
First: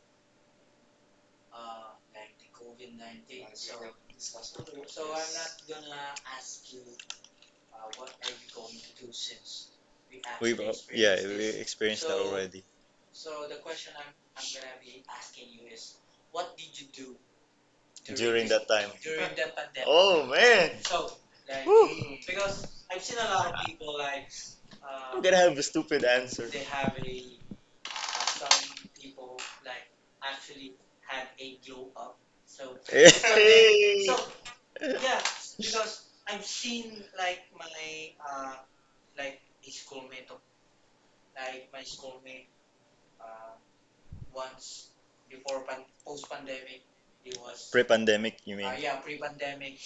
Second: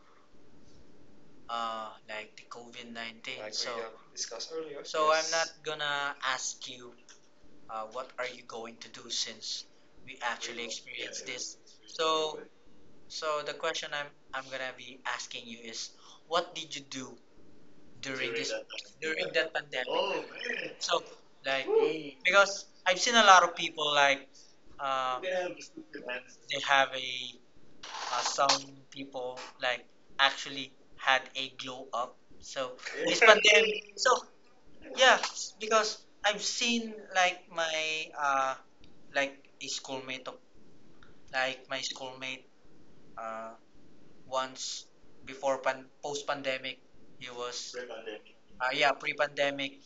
[SPEAKER 1] uh, like the COVID nineteen, like so we so have discussed earlier, so I'm yes, not yes, gonna ask you uh, what are you going to do since we
[SPEAKER 2] We've actually uh, yeah, we this. Experienced that already
[SPEAKER 1] so the question I'm I'm gonna be asking you is, what did you do during
[SPEAKER 2] during, during that time.
[SPEAKER 1] that pandemic?
[SPEAKER 2] Oh man.
[SPEAKER 1] So like
[SPEAKER 2] Woo.
[SPEAKER 1] because I've seen a lot of people like uh,
[SPEAKER 2] I'm gonna have a stupid answer.
[SPEAKER 1] they have a uh, some people like actually had a glow up.
[SPEAKER 2] So
[SPEAKER 1] So
[SPEAKER 2] they Hey.
[SPEAKER 1] yeah, s- because I've seen like my uh, like a schoolmate of like my schoolmate uh, once before pan post pandemic he was
[SPEAKER 2] Pre-pandemic, you uh,
[SPEAKER 1] uh, yeah pre
[SPEAKER 2] mean?
[SPEAKER 1] pandemic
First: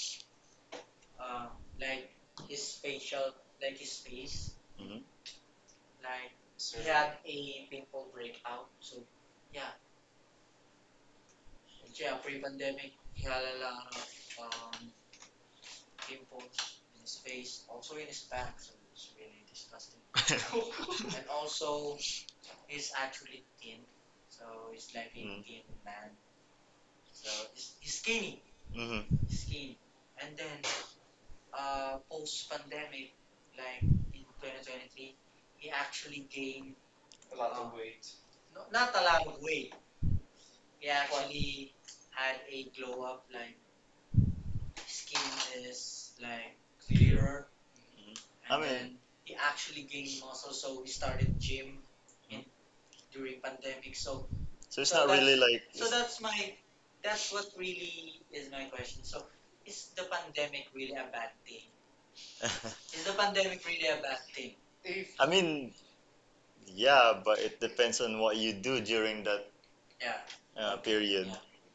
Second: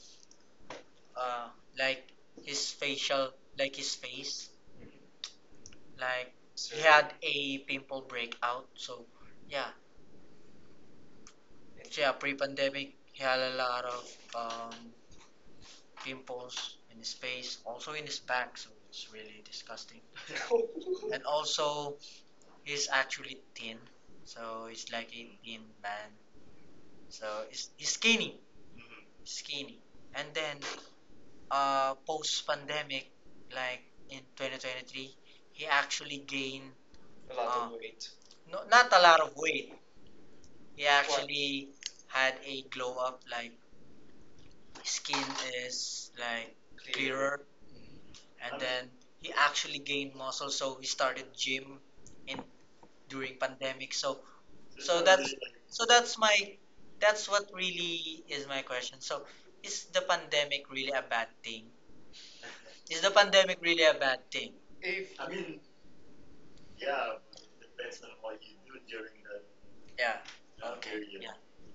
[SPEAKER 1] uh, like his facial, like his face,
[SPEAKER 2] Mhm.
[SPEAKER 1] like he so, had a pimple breakout. So yeah, so yeah, pre-pandemic, he had a lot of um, pimples in his face, also in his back. So it's really disgusting. And also, he's actually thin, so he's like a thin
[SPEAKER 2] Mm-hmm.
[SPEAKER 1] man. So he's, he's skinny,
[SPEAKER 2] Mhm.
[SPEAKER 1] skinny. And then, uh, post-pandemic, like in twenty twenty-three, he actually gained a lot Ah. of weight. No, not a lot of weight. He what? Actually had a glow up, like his skin is like clear, clearer,
[SPEAKER 2] and I and
[SPEAKER 1] and
[SPEAKER 2] mean,
[SPEAKER 1] he actually gained muscle. So he started gym in
[SPEAKER 2] in,
[SPEAKER 1] during pandemic. So,
[SPEAKER 2] So it's not really like.
[SPEAKER 1] so that's my that's what really is my question. So, is the pandemic really a bad thing? Is the pandemic really a bad thing? If
[SPEAKER 2] I mean, yeah, but it depends on what you do during that
[SPEAKER 1] yeah.
[SPEAKER 2] uh, period.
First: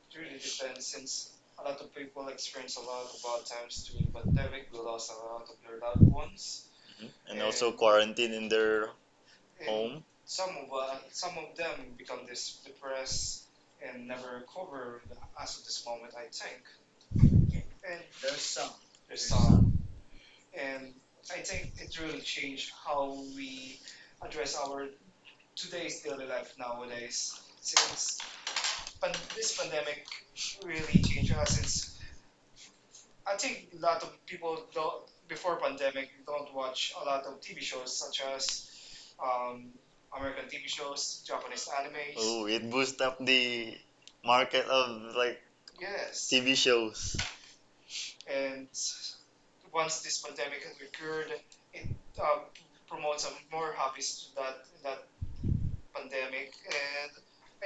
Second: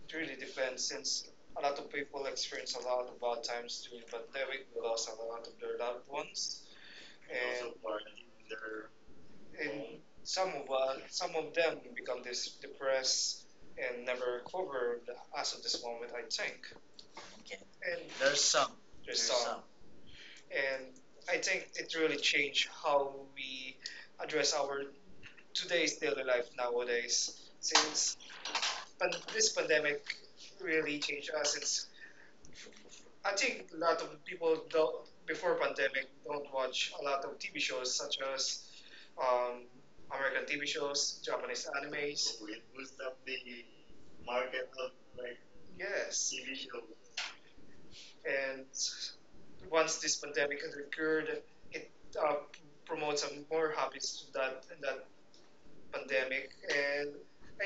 [SPEAKER 1] It really depends since a lot of people experience a lot of bad times during the pandemic. We lost a lot of their loved ones,
[SPEAKER 2] And also quarantine in their
[SPEAKER 1] and
[SPEAKER 2] home.
[SPEAKER 1] some of us, some of them become this depressed and never recover as of this moment. I think, okay, and there's some. there's there's some, some. And I think it really changed how we address our today's daily life nowadays. Since pan- this pandemic really changed us, since I think a lot of people don't, before pandemic don't watch a lot of T V shows such as um, American T V shows, Japanese animes. So
[SPEAKER 2] Oh, it boosts up the market of like
[SPEAKER 1] yes,
[SPEAKER 2] T V shows.
[SPEAKER 1] and once this pandemic has occurred, it uh, promotes a more hobbies to that in that pandemic, and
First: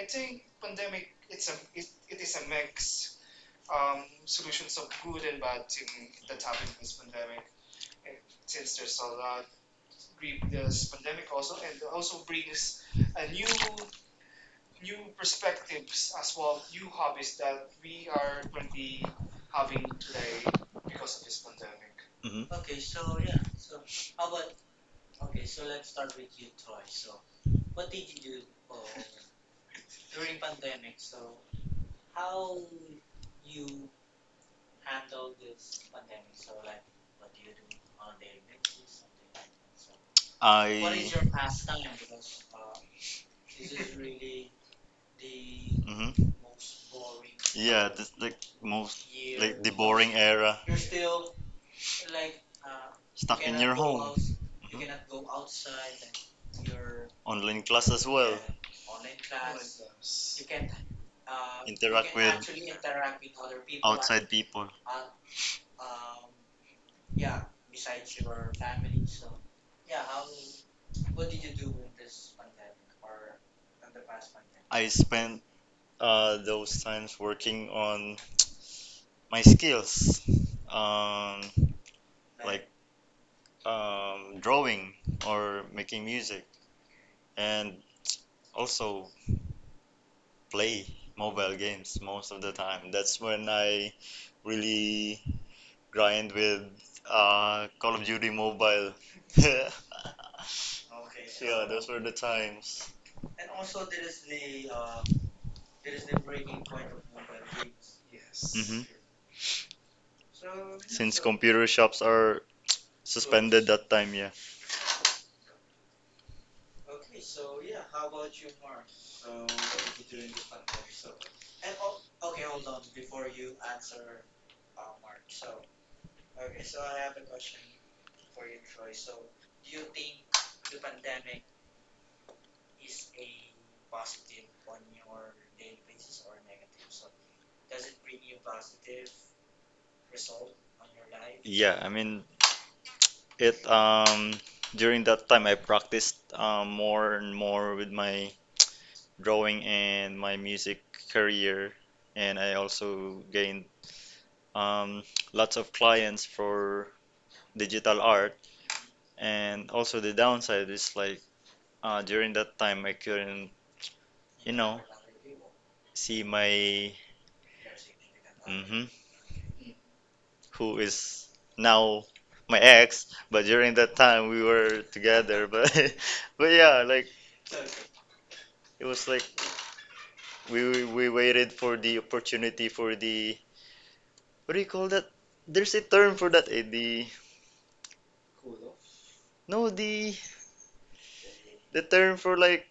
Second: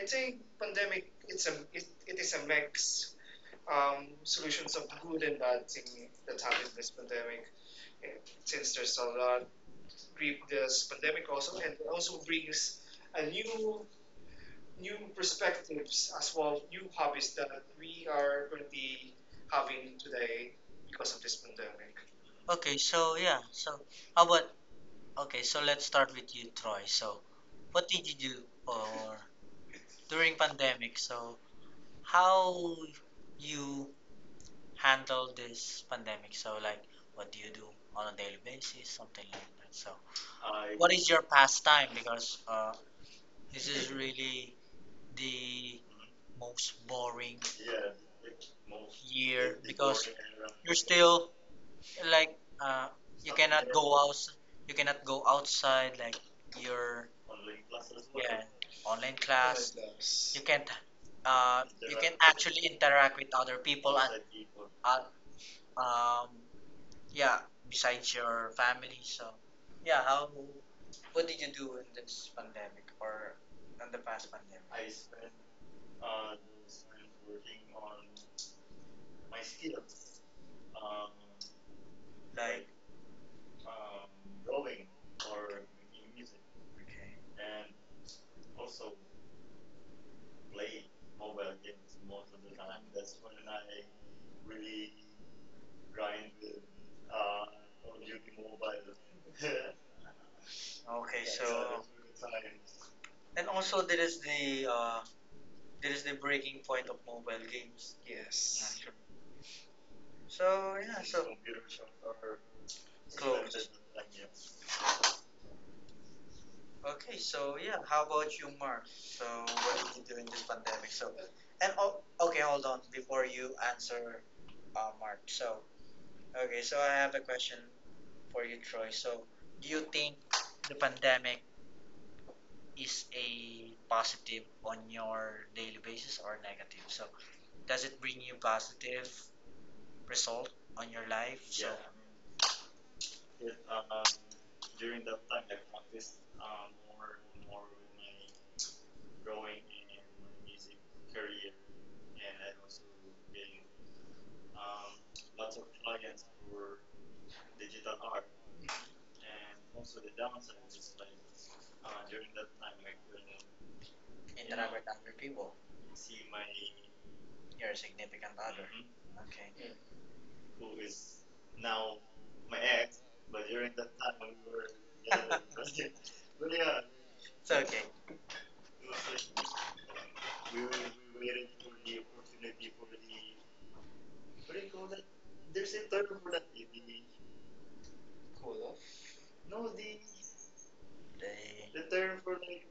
[SPEAKER 1] I think pandemic it's a it, it is a mix um, solutions of good and bad thing that happened this pandemic. Eh, since there's a lot, re- this pandemic also and it also brings a new new perspectives as well, new hobbies that we are going to be having today because of this pandemic.
[SPEAKER 2] Hmm
[SPEAKER 1] Okay, so yeah, so how about okay, so let's start with you, Troy. So what did you do or during pandemic. So how you handle this pandemic? So like what do you do on a daily basis, something like that. So what is
[SPEAKER 2] I.
[SPEAKER 1] your pastime? Because uh, this really the
[SPEAKER 2] Mhm.
[SPEAKER 1] most boring
[SPEAKER 2] Yeah, that's like most,
[SPEAKER 1] year.
[SPEAKER 2] like the boring era.
[SPEAKER 1] Still, like uh,
[SPEAKER 2] Stuck in your
[SPEAKER 1] go
[SPEAKER 2] home,
[SPEAKER 1] you cannot go outside. Like your
[SPEAKER 2] online class as well,
[SPEAKER 1] online class, you can't uh,
[SPEAKER 2] interact with-
[SPEAKER 1] really interact with other people.
[SPEAKER 2] outside people.
[SPEAKER 1] Uh, um, Yeah, besides your family. So, yeah, how what did you do in this pandemic or in the past pandemic?
[SPEAKER 2] I spent uh, those times working on my skills, um, like
[SPEAKER 1] Like,
[SPEAKER 2] um, drawing or making music,
[SPEAKER 1] okay,
[SPEAKER 2] and also play mobile games most of the time. That's when I really grind with uh, Call of Duty Mobile.
[SPEAKER 1] okay,
[SPEAKER 2] So yeah, those were the times.
[SPEAKER 1] and also there is the uh, there is the breaking point of mobile games. Yes.
[SPEAKER 2] Mhm.
[SPEAKER 1] Actually. So
[SPEAKER 2] Since computer shops are suspended that time, yeah.
[SPEAKER 1] yeah, okay, so yeah, how about you, Mark? So what did you do in this pandemic? So and oh, okay, hold on before you answer, uh, Mark. So okay, so I have a question for you, Troy. So do you think the pandemic is a positive on your daily basis or negative. So does it bring you positive result on your life
[SPEAKER 2] Yeah, I mean, it um during that time I practiced, um, more and more with my drawing and my music career. And I also gained um, lots of clients for digital art. And also the downside is like, uh, during that time I couldn't,
[SPEAKER 1] and
[SPEAKER 2] you know,
[SPEAKER 1] with other people?
[SPEAKER 2] see my,
[SPEAKER 1] Your significant other.
[SPEAKER 2] hmm
[SPEAKER 1] Okay.
[SPEAKER 2] who is now my ex. But during that time we were together. But but yeah, like
[SPEAKER 1] So okay.
[SPEAKER 2] it was like, we we waited for the opportunity for the, what do you call that? There's a term for that, eh? The
[SPEAKER 1] Cool.
[SPEAKER 2] No, the the
[SPEAKER 1] The
[SPEAKER 2] term for like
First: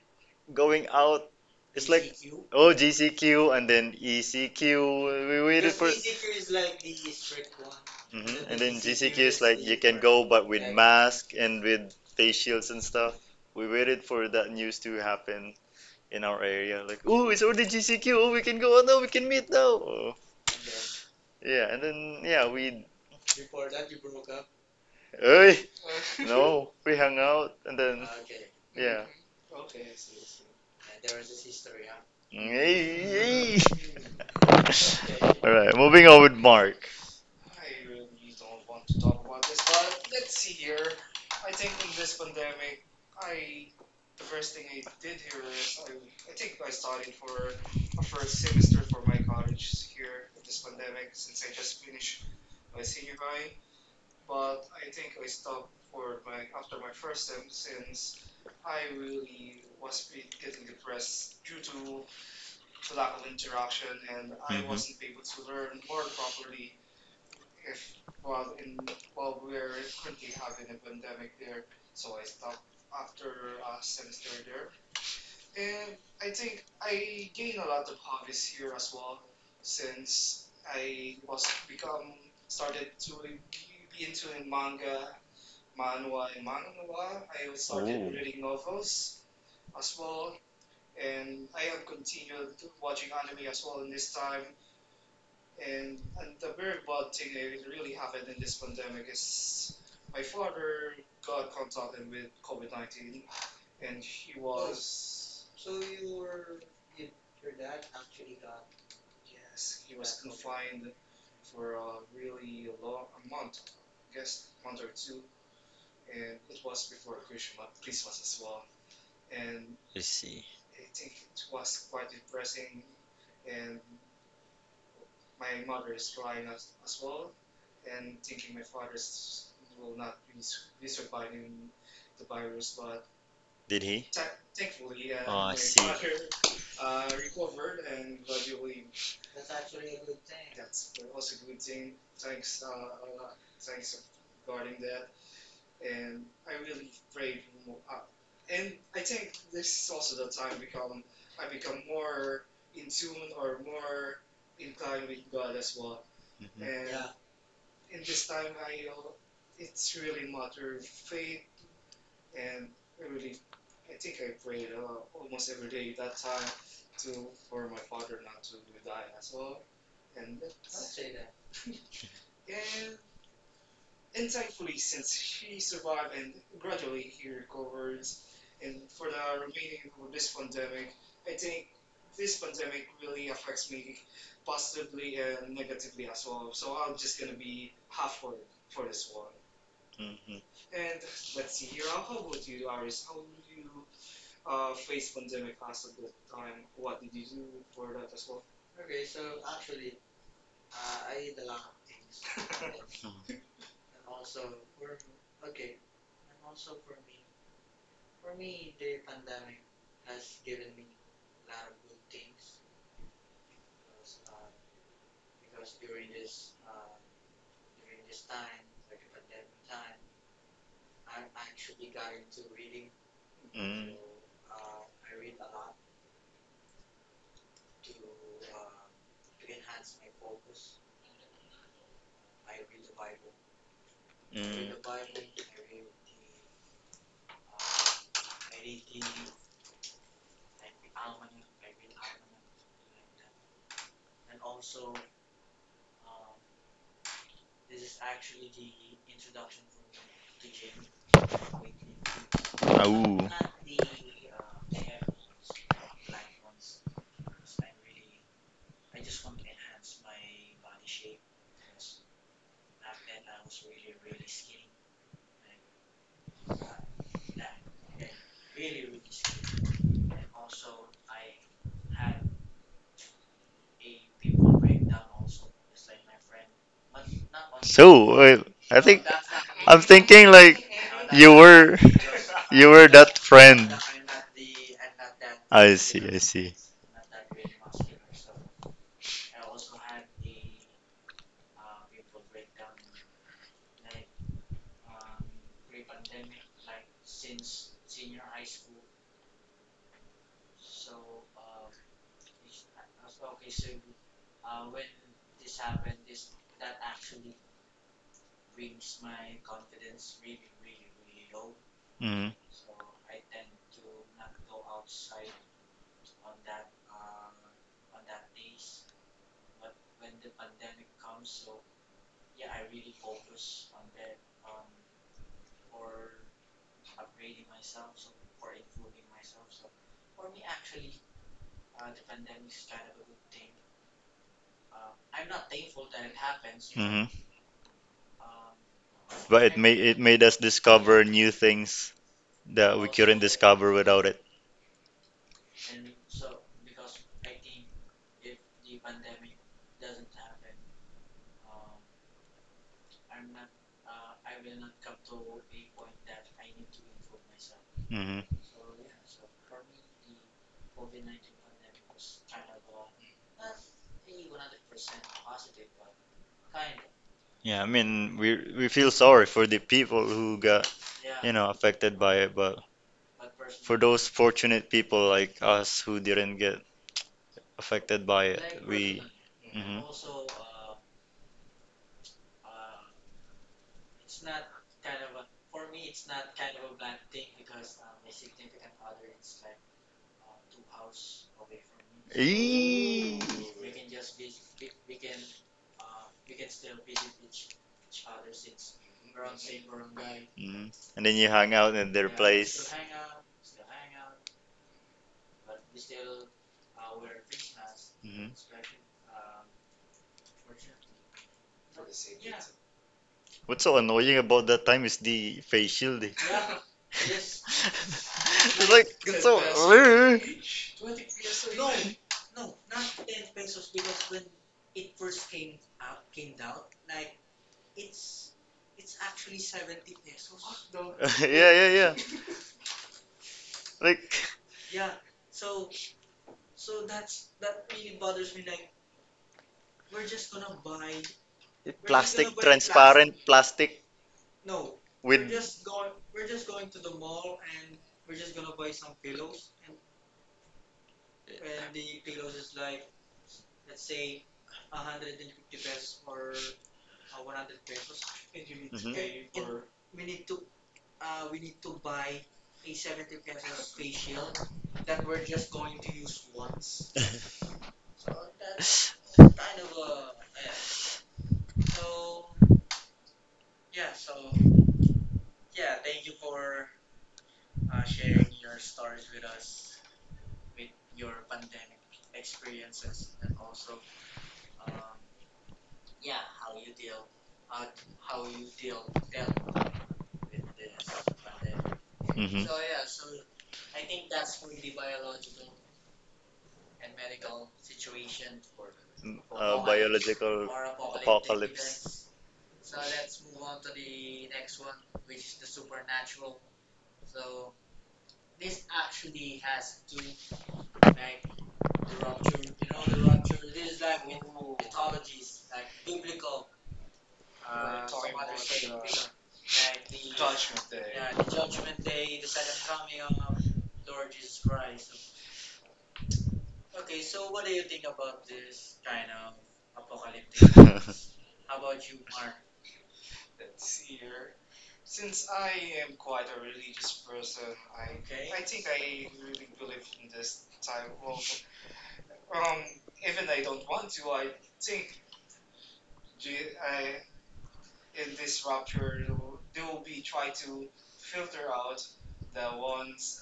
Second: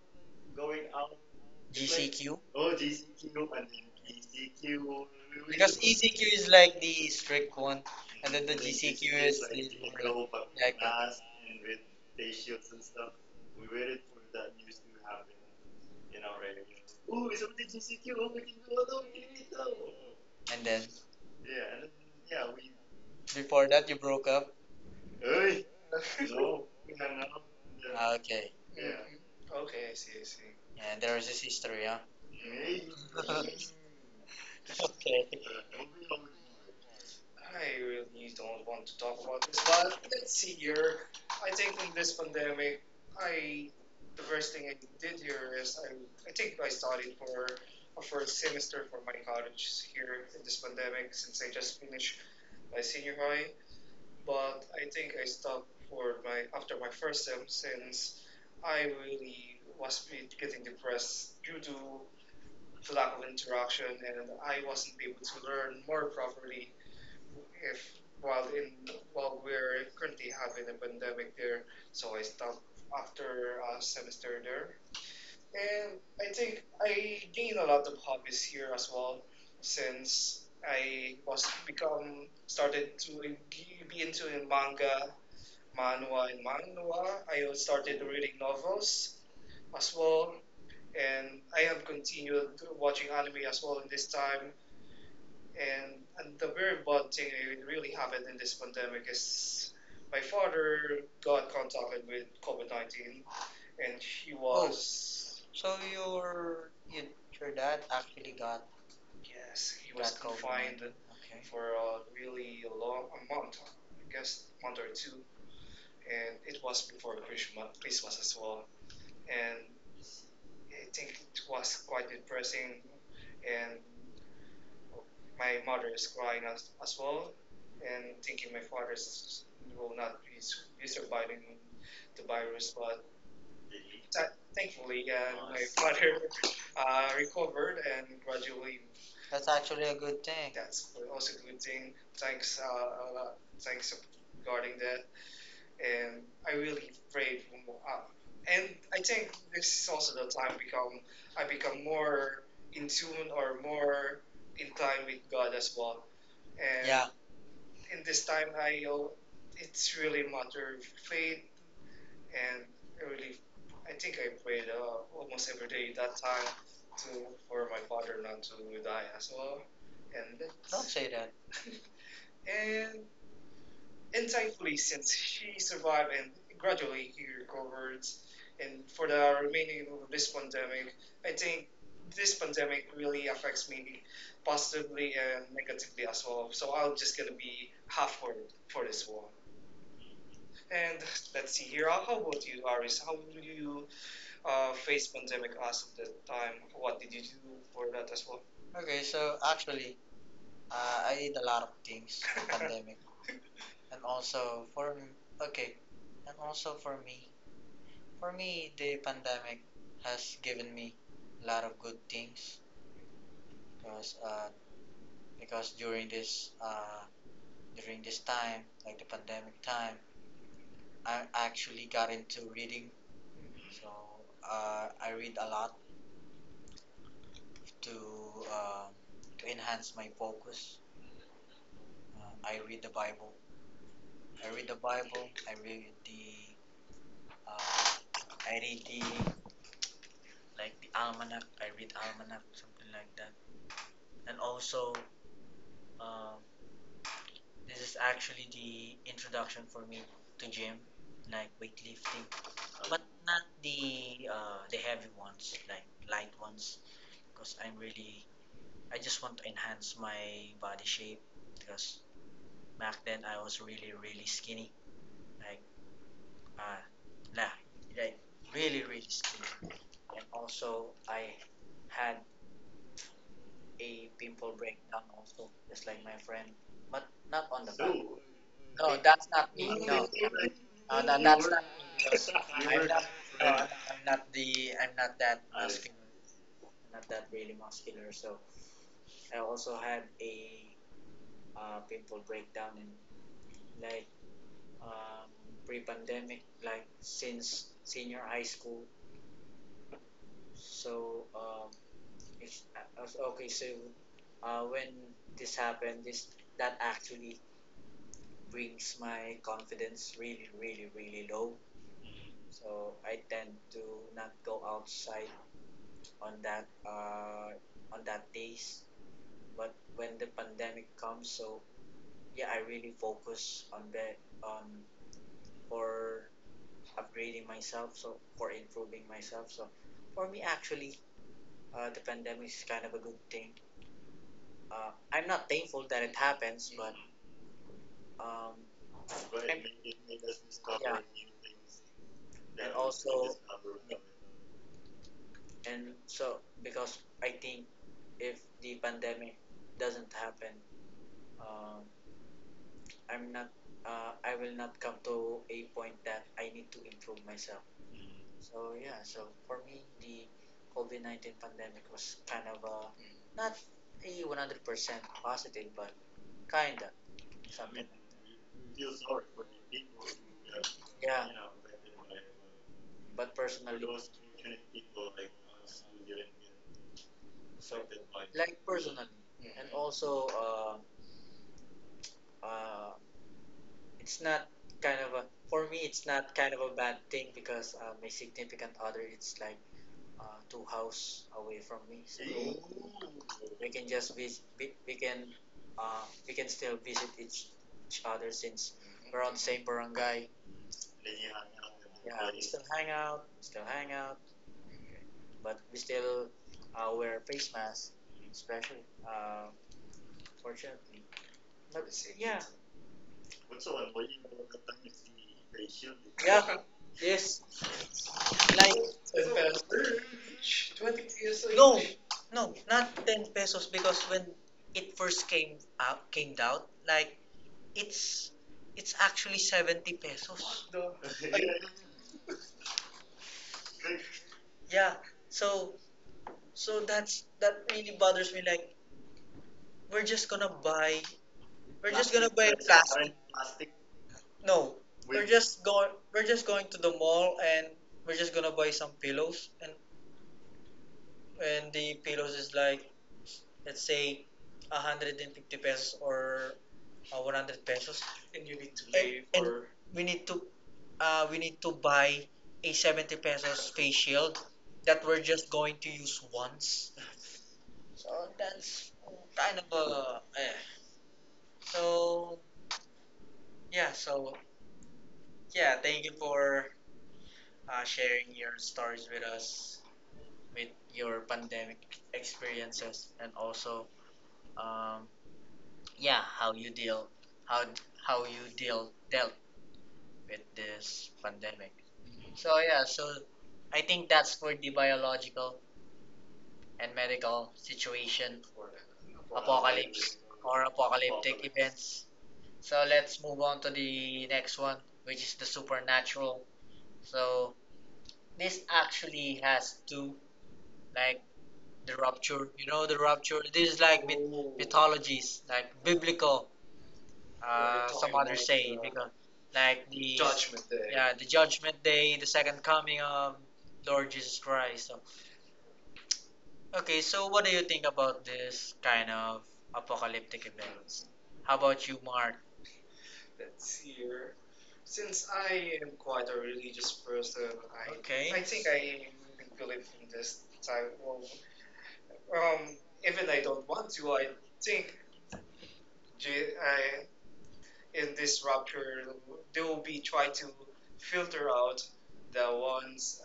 [SPEAKER 2] going out is like,
[SPEAKER 1] C Q.
[SPEAKER 2] oh, G C Q and then E C Q. We waited for,
[SPEAKER 1] C Q is like the strict one.
[SPEAKER 2] mhm, and then like you can go but with mask and with face shields and stuff. We waited for that news to happen in our area. Like, oh, it's already G C Q. Oh, we can go out now. We can meet now. Oh,
[SPEAKER 1] And then
[SPEAKER 2] yeah, and then, yeah, we.
[SPEAKER 1] before that you broke up.
[SPEAKER 2] Hey. No, we hung out and then
[SPEAKER 1] Okay.
[SPEAKER 2] yeah.
[SPEAKER 1] Okay, I see, I see. Yeah, there is this history, huh?
[SPEAKER 2] Hey, hey.
[SPEAKER 1] Okay.
[SPEAKER 2] All right, moving on with Mark.
[SPEAKER 1] I really don't want to talk about this, but let's see here. I think in this pandemic, I the first thing I did here is I I think I studied for a first semester for my college here in this pandemic since I just finished my senior high. But I think I stopped for my after my first sem since I really was be- getting depressed due to the lack of interaction, and I wasn't able
[SPEAKER 2] Mhm.
[SPEAKER 1] to learn more properly if while in while we're currently having a pandemic there, so I stopped after a semester there. And I think I gained a lot of hobbies here as well, since I was become started to be be into in manga, manhwa, and manhwa. I also started reading novels as well, and I have continued watching anime as well in this time. And, and the very bad thing that really happened in this pandemic is my father got contacted with COVID nineteen, and he was, Oh. So your you, your dad actually got yes, he was confined. Okay. For a really long, a month, I guess, month or two, and it was before Christmas, Christmas as well. And
[SPEAKER 2] I see.
[SPEAKER 1] I think it was quite depressing, and my mother is crying as, as well and thinking my father is, will not be, s- be surviving the virus, but
[SPEAKER 2] Did he?
[SPEAKER 1] tha- thankfully, uh,
[SPEAKER 2] Oh, I
[SPEAKER 1] my mother
[SPEAKER 2] see.
[SPEAKER 1] uh, recovered and gradually. That's actually a good thing. That's also a good thing, thanks uh, a lot- thanks regarding that. And I really prayed for more, uh, and I think this is also the time become I become more in tune or more in time with God as well. And yeah,
[SPEAKER 2] Mhm.
[SPEAKER 1] in this time, I al- it's really a matter of faith, and I really, I think I prayed uh, almost every day that time to for my father not to die as well. And don't, that's, say that. and and thankfully, since she survived and gradually he recovered, and for the remaining of this pandemic, I think this pandemic really affects me positively and negatively as well. So I'm just gonna be halfway for this one.
[SPEAKER 2] Mm-hmm.
[SPEAKER 1] And let's see here. How how about you, Aris? How do you uh, face pandemic as of that time? What did you do for that as well? Okay, so actually, uh, I did a lot of things in pandemic. And also for okay, and also for me, for me the pandemic has given me a lot of good things, because uh, because during this uh, during this time, like the pandemic time, I actually got into reading. So uh, I read a
[SPEAKER 2] I
[SPEAKER 1] lot to uh, to enhance my focus. uh, I read the Bible,
[SPEAKER 2] read.
[SPEAKER 1] I read the
[SPEAKER 2] Mm.
[SPEAKER 1] Bible, I read the uh, I read the like the almanac. I read almanac, something like that. And also, um, this is actually the introduction for me to gym, like weightlifting.
[SPEAKER 2] Ah.
[SPEAKER 1] Not
[SPEAKER 2] Ooh.
[SPEAKER 1] the uh, the heavy ones, like light ones, because I'm really I just want to enhance my body shape, because back then I was really really skinny, like uh, nah, like really really skinny. And also I had a pimple also, just like my friend. But not on
[SPEAKER 2] So uh, I No, think me.
[SPEAKER 1] that's not
[SPEAKER 2] I'm thinking like No, that's you, not me. Were you I'm were not. That friend.
[SPEAKER 1] not the I'm
[SPEAKER 2] I'm not,
[SPEAKER 1] not that
[SPEAKER 2] I the see, I see.
[SPEAKER 1] not that really muscular. So I also had a uh, pimple breakdown in like um, pre-pandemic, like since senior high school. So um, it's, I okay, so uh, when this happened, this that actually brings my confidence really, really, really low.
[SPEAKER 2] Mm.
[SPEAKER 1] So I tend to not go outside on that uh, on that days. But when the pandemic comes, so yeah, I really focus on that on for upgrading myself. So for improving myself. So for me, actually, uh, the pandemic is kind of a good thing. Uh, I'm not thankful that it happens,
[SPEAKER 2] Know.
[SPEAKER 1] but
[SPEAKER 2] Hmm
[SPEAKER 1] um,
[SPEAKER 2] But it made, it made us discover new things that we couldn't discover without it.
[SPEAKER 1] and so because I think if the pandemic doesn't happen, um, I'm not uh, I will not come to a point that I need to improve myself.
[SPEAKER 2] Hmm
[SPEAKER 1] So yeah, so for me the COVID nineteen pandemic was kind of a not a one hundred percent positive but kinda.
[SPEAKER 2] Yeah, I mean, we we feel sorry for the people who got, you know, affected by it, but
[SPEAKER 1] But person
[SPEAKER 2] for those fortunate people like us who didn't get affected by it,
[SPEAKER 1] like personally,
[SPEAKER 2] we.
[SPEAKER 1] mm-hmm.
[SPEAKER 2] Personally, I
[SPEAKER 1] And also
[SPEAKER 2] hmm
[SPEAKER 1] uh, uh, it's not kind of a for me it's not kind of a bad thing, because uh, my significant other it's like uh, two house away from me. We can just visit, we, we can uh, we can still visit each, each other since we're on the same barangay.
[SPEAKER 2] Mhm. And then you hang out in their
[SPEAKER 1] Still
[SPEAKER 2] place.
[SPEAKER 1] hang out, still hang out, but we still uh, wear face masks,
[SPEAKER 2] Hmm
[SPEAKER 1] especially uh, fortunately. But yeah,
[SPEAKER 2] What's so annoying about that time is the face shielding.
[SPEAKER 1] yes,
[SPEAKER 2] It's like it's so.
[SPEAKER 1] Twenty pesos. No, no, not ten pesos, because when it first came out, came out, like it's it's actually seventy pesos. The
[SPEAKER 2] Yeah, yeah, yeah, like
[SPEAKER 1] yeah. So so that's that really bothers me. Like we're just gonna buy
[SPEAKER 2] plastic, transparent plastic
[SPEAKER 1] no,
[SPEAKER 2] with
[SPEAKER 1] just go, we're just going to the mall and we're just gonna buy some pillows, and and the pillows is like let's say one hundred fifty pesos or uh, one hundred pesos. And you need to pay, and-
[SPEAKER 2] Mhm.
[SPEAKER 1] for and we need to uh, we need to buy a seventy pesos face shield that we're just going to use once. So that's kind of a eh. So yeah, so yeah, thank you for uh, sharing your stories with us with your pandemic experiences and also um, yeah, how you deal how how you deal dealt with this pandemic.
[SPEAKER 2] Mhm.
[SPEAKER 1] So yeah, so I think that's for the biological and medical situation
[SPEAKER 2] Uh, biological
[SPEAKER 1] or apocalypse.
[SPEAKER 2] apocalypse.
[SPEAKER 1] So let's move on to the next one, which is the supernatural. So this actually has two like the rapture. You know the rapture. This is like myth- mythologies, like biblical. Uh, some others say because like the Judgment Day. Yeah, the judgment day, the second coming of Lord Jesus Christ. So, okay, so what do you think about this kind of apocalyptic? How about you, Mark? Let's see here. Since I am quite a religious person, I okay. I think I really believe in this type of. Um, even I don't want to. I think Je- I in this rapture, they will be try to filter out the ones.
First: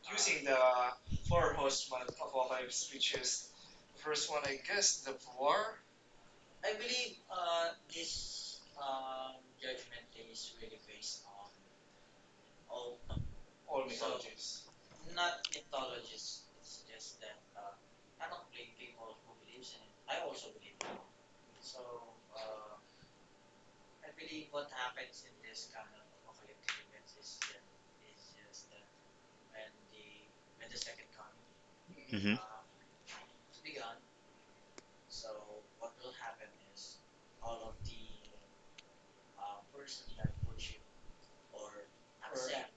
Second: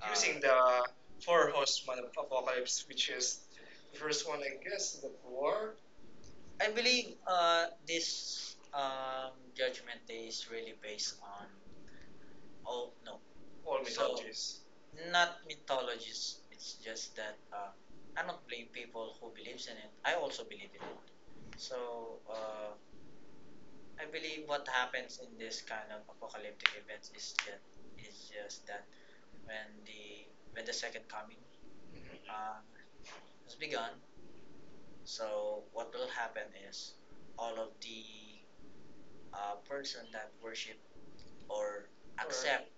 [SPEAKER 1] Uh, using the four horsemen of apocalypse, which is the first one, I guess, the poor. I believe uh, this um, judgment day is really based on oh no, all So- mythologies. So, not mythologies. It's just that uh, I don't blame people who believes in it. I also believe in it. So uh, I believe what happens in this kind of apocalyptic events is that is just that when the when the second coming
[SPEAKER 2] hmm
[SPEAKER 1] uh, has begun, so what will happen is all of the uh, person that worship or accept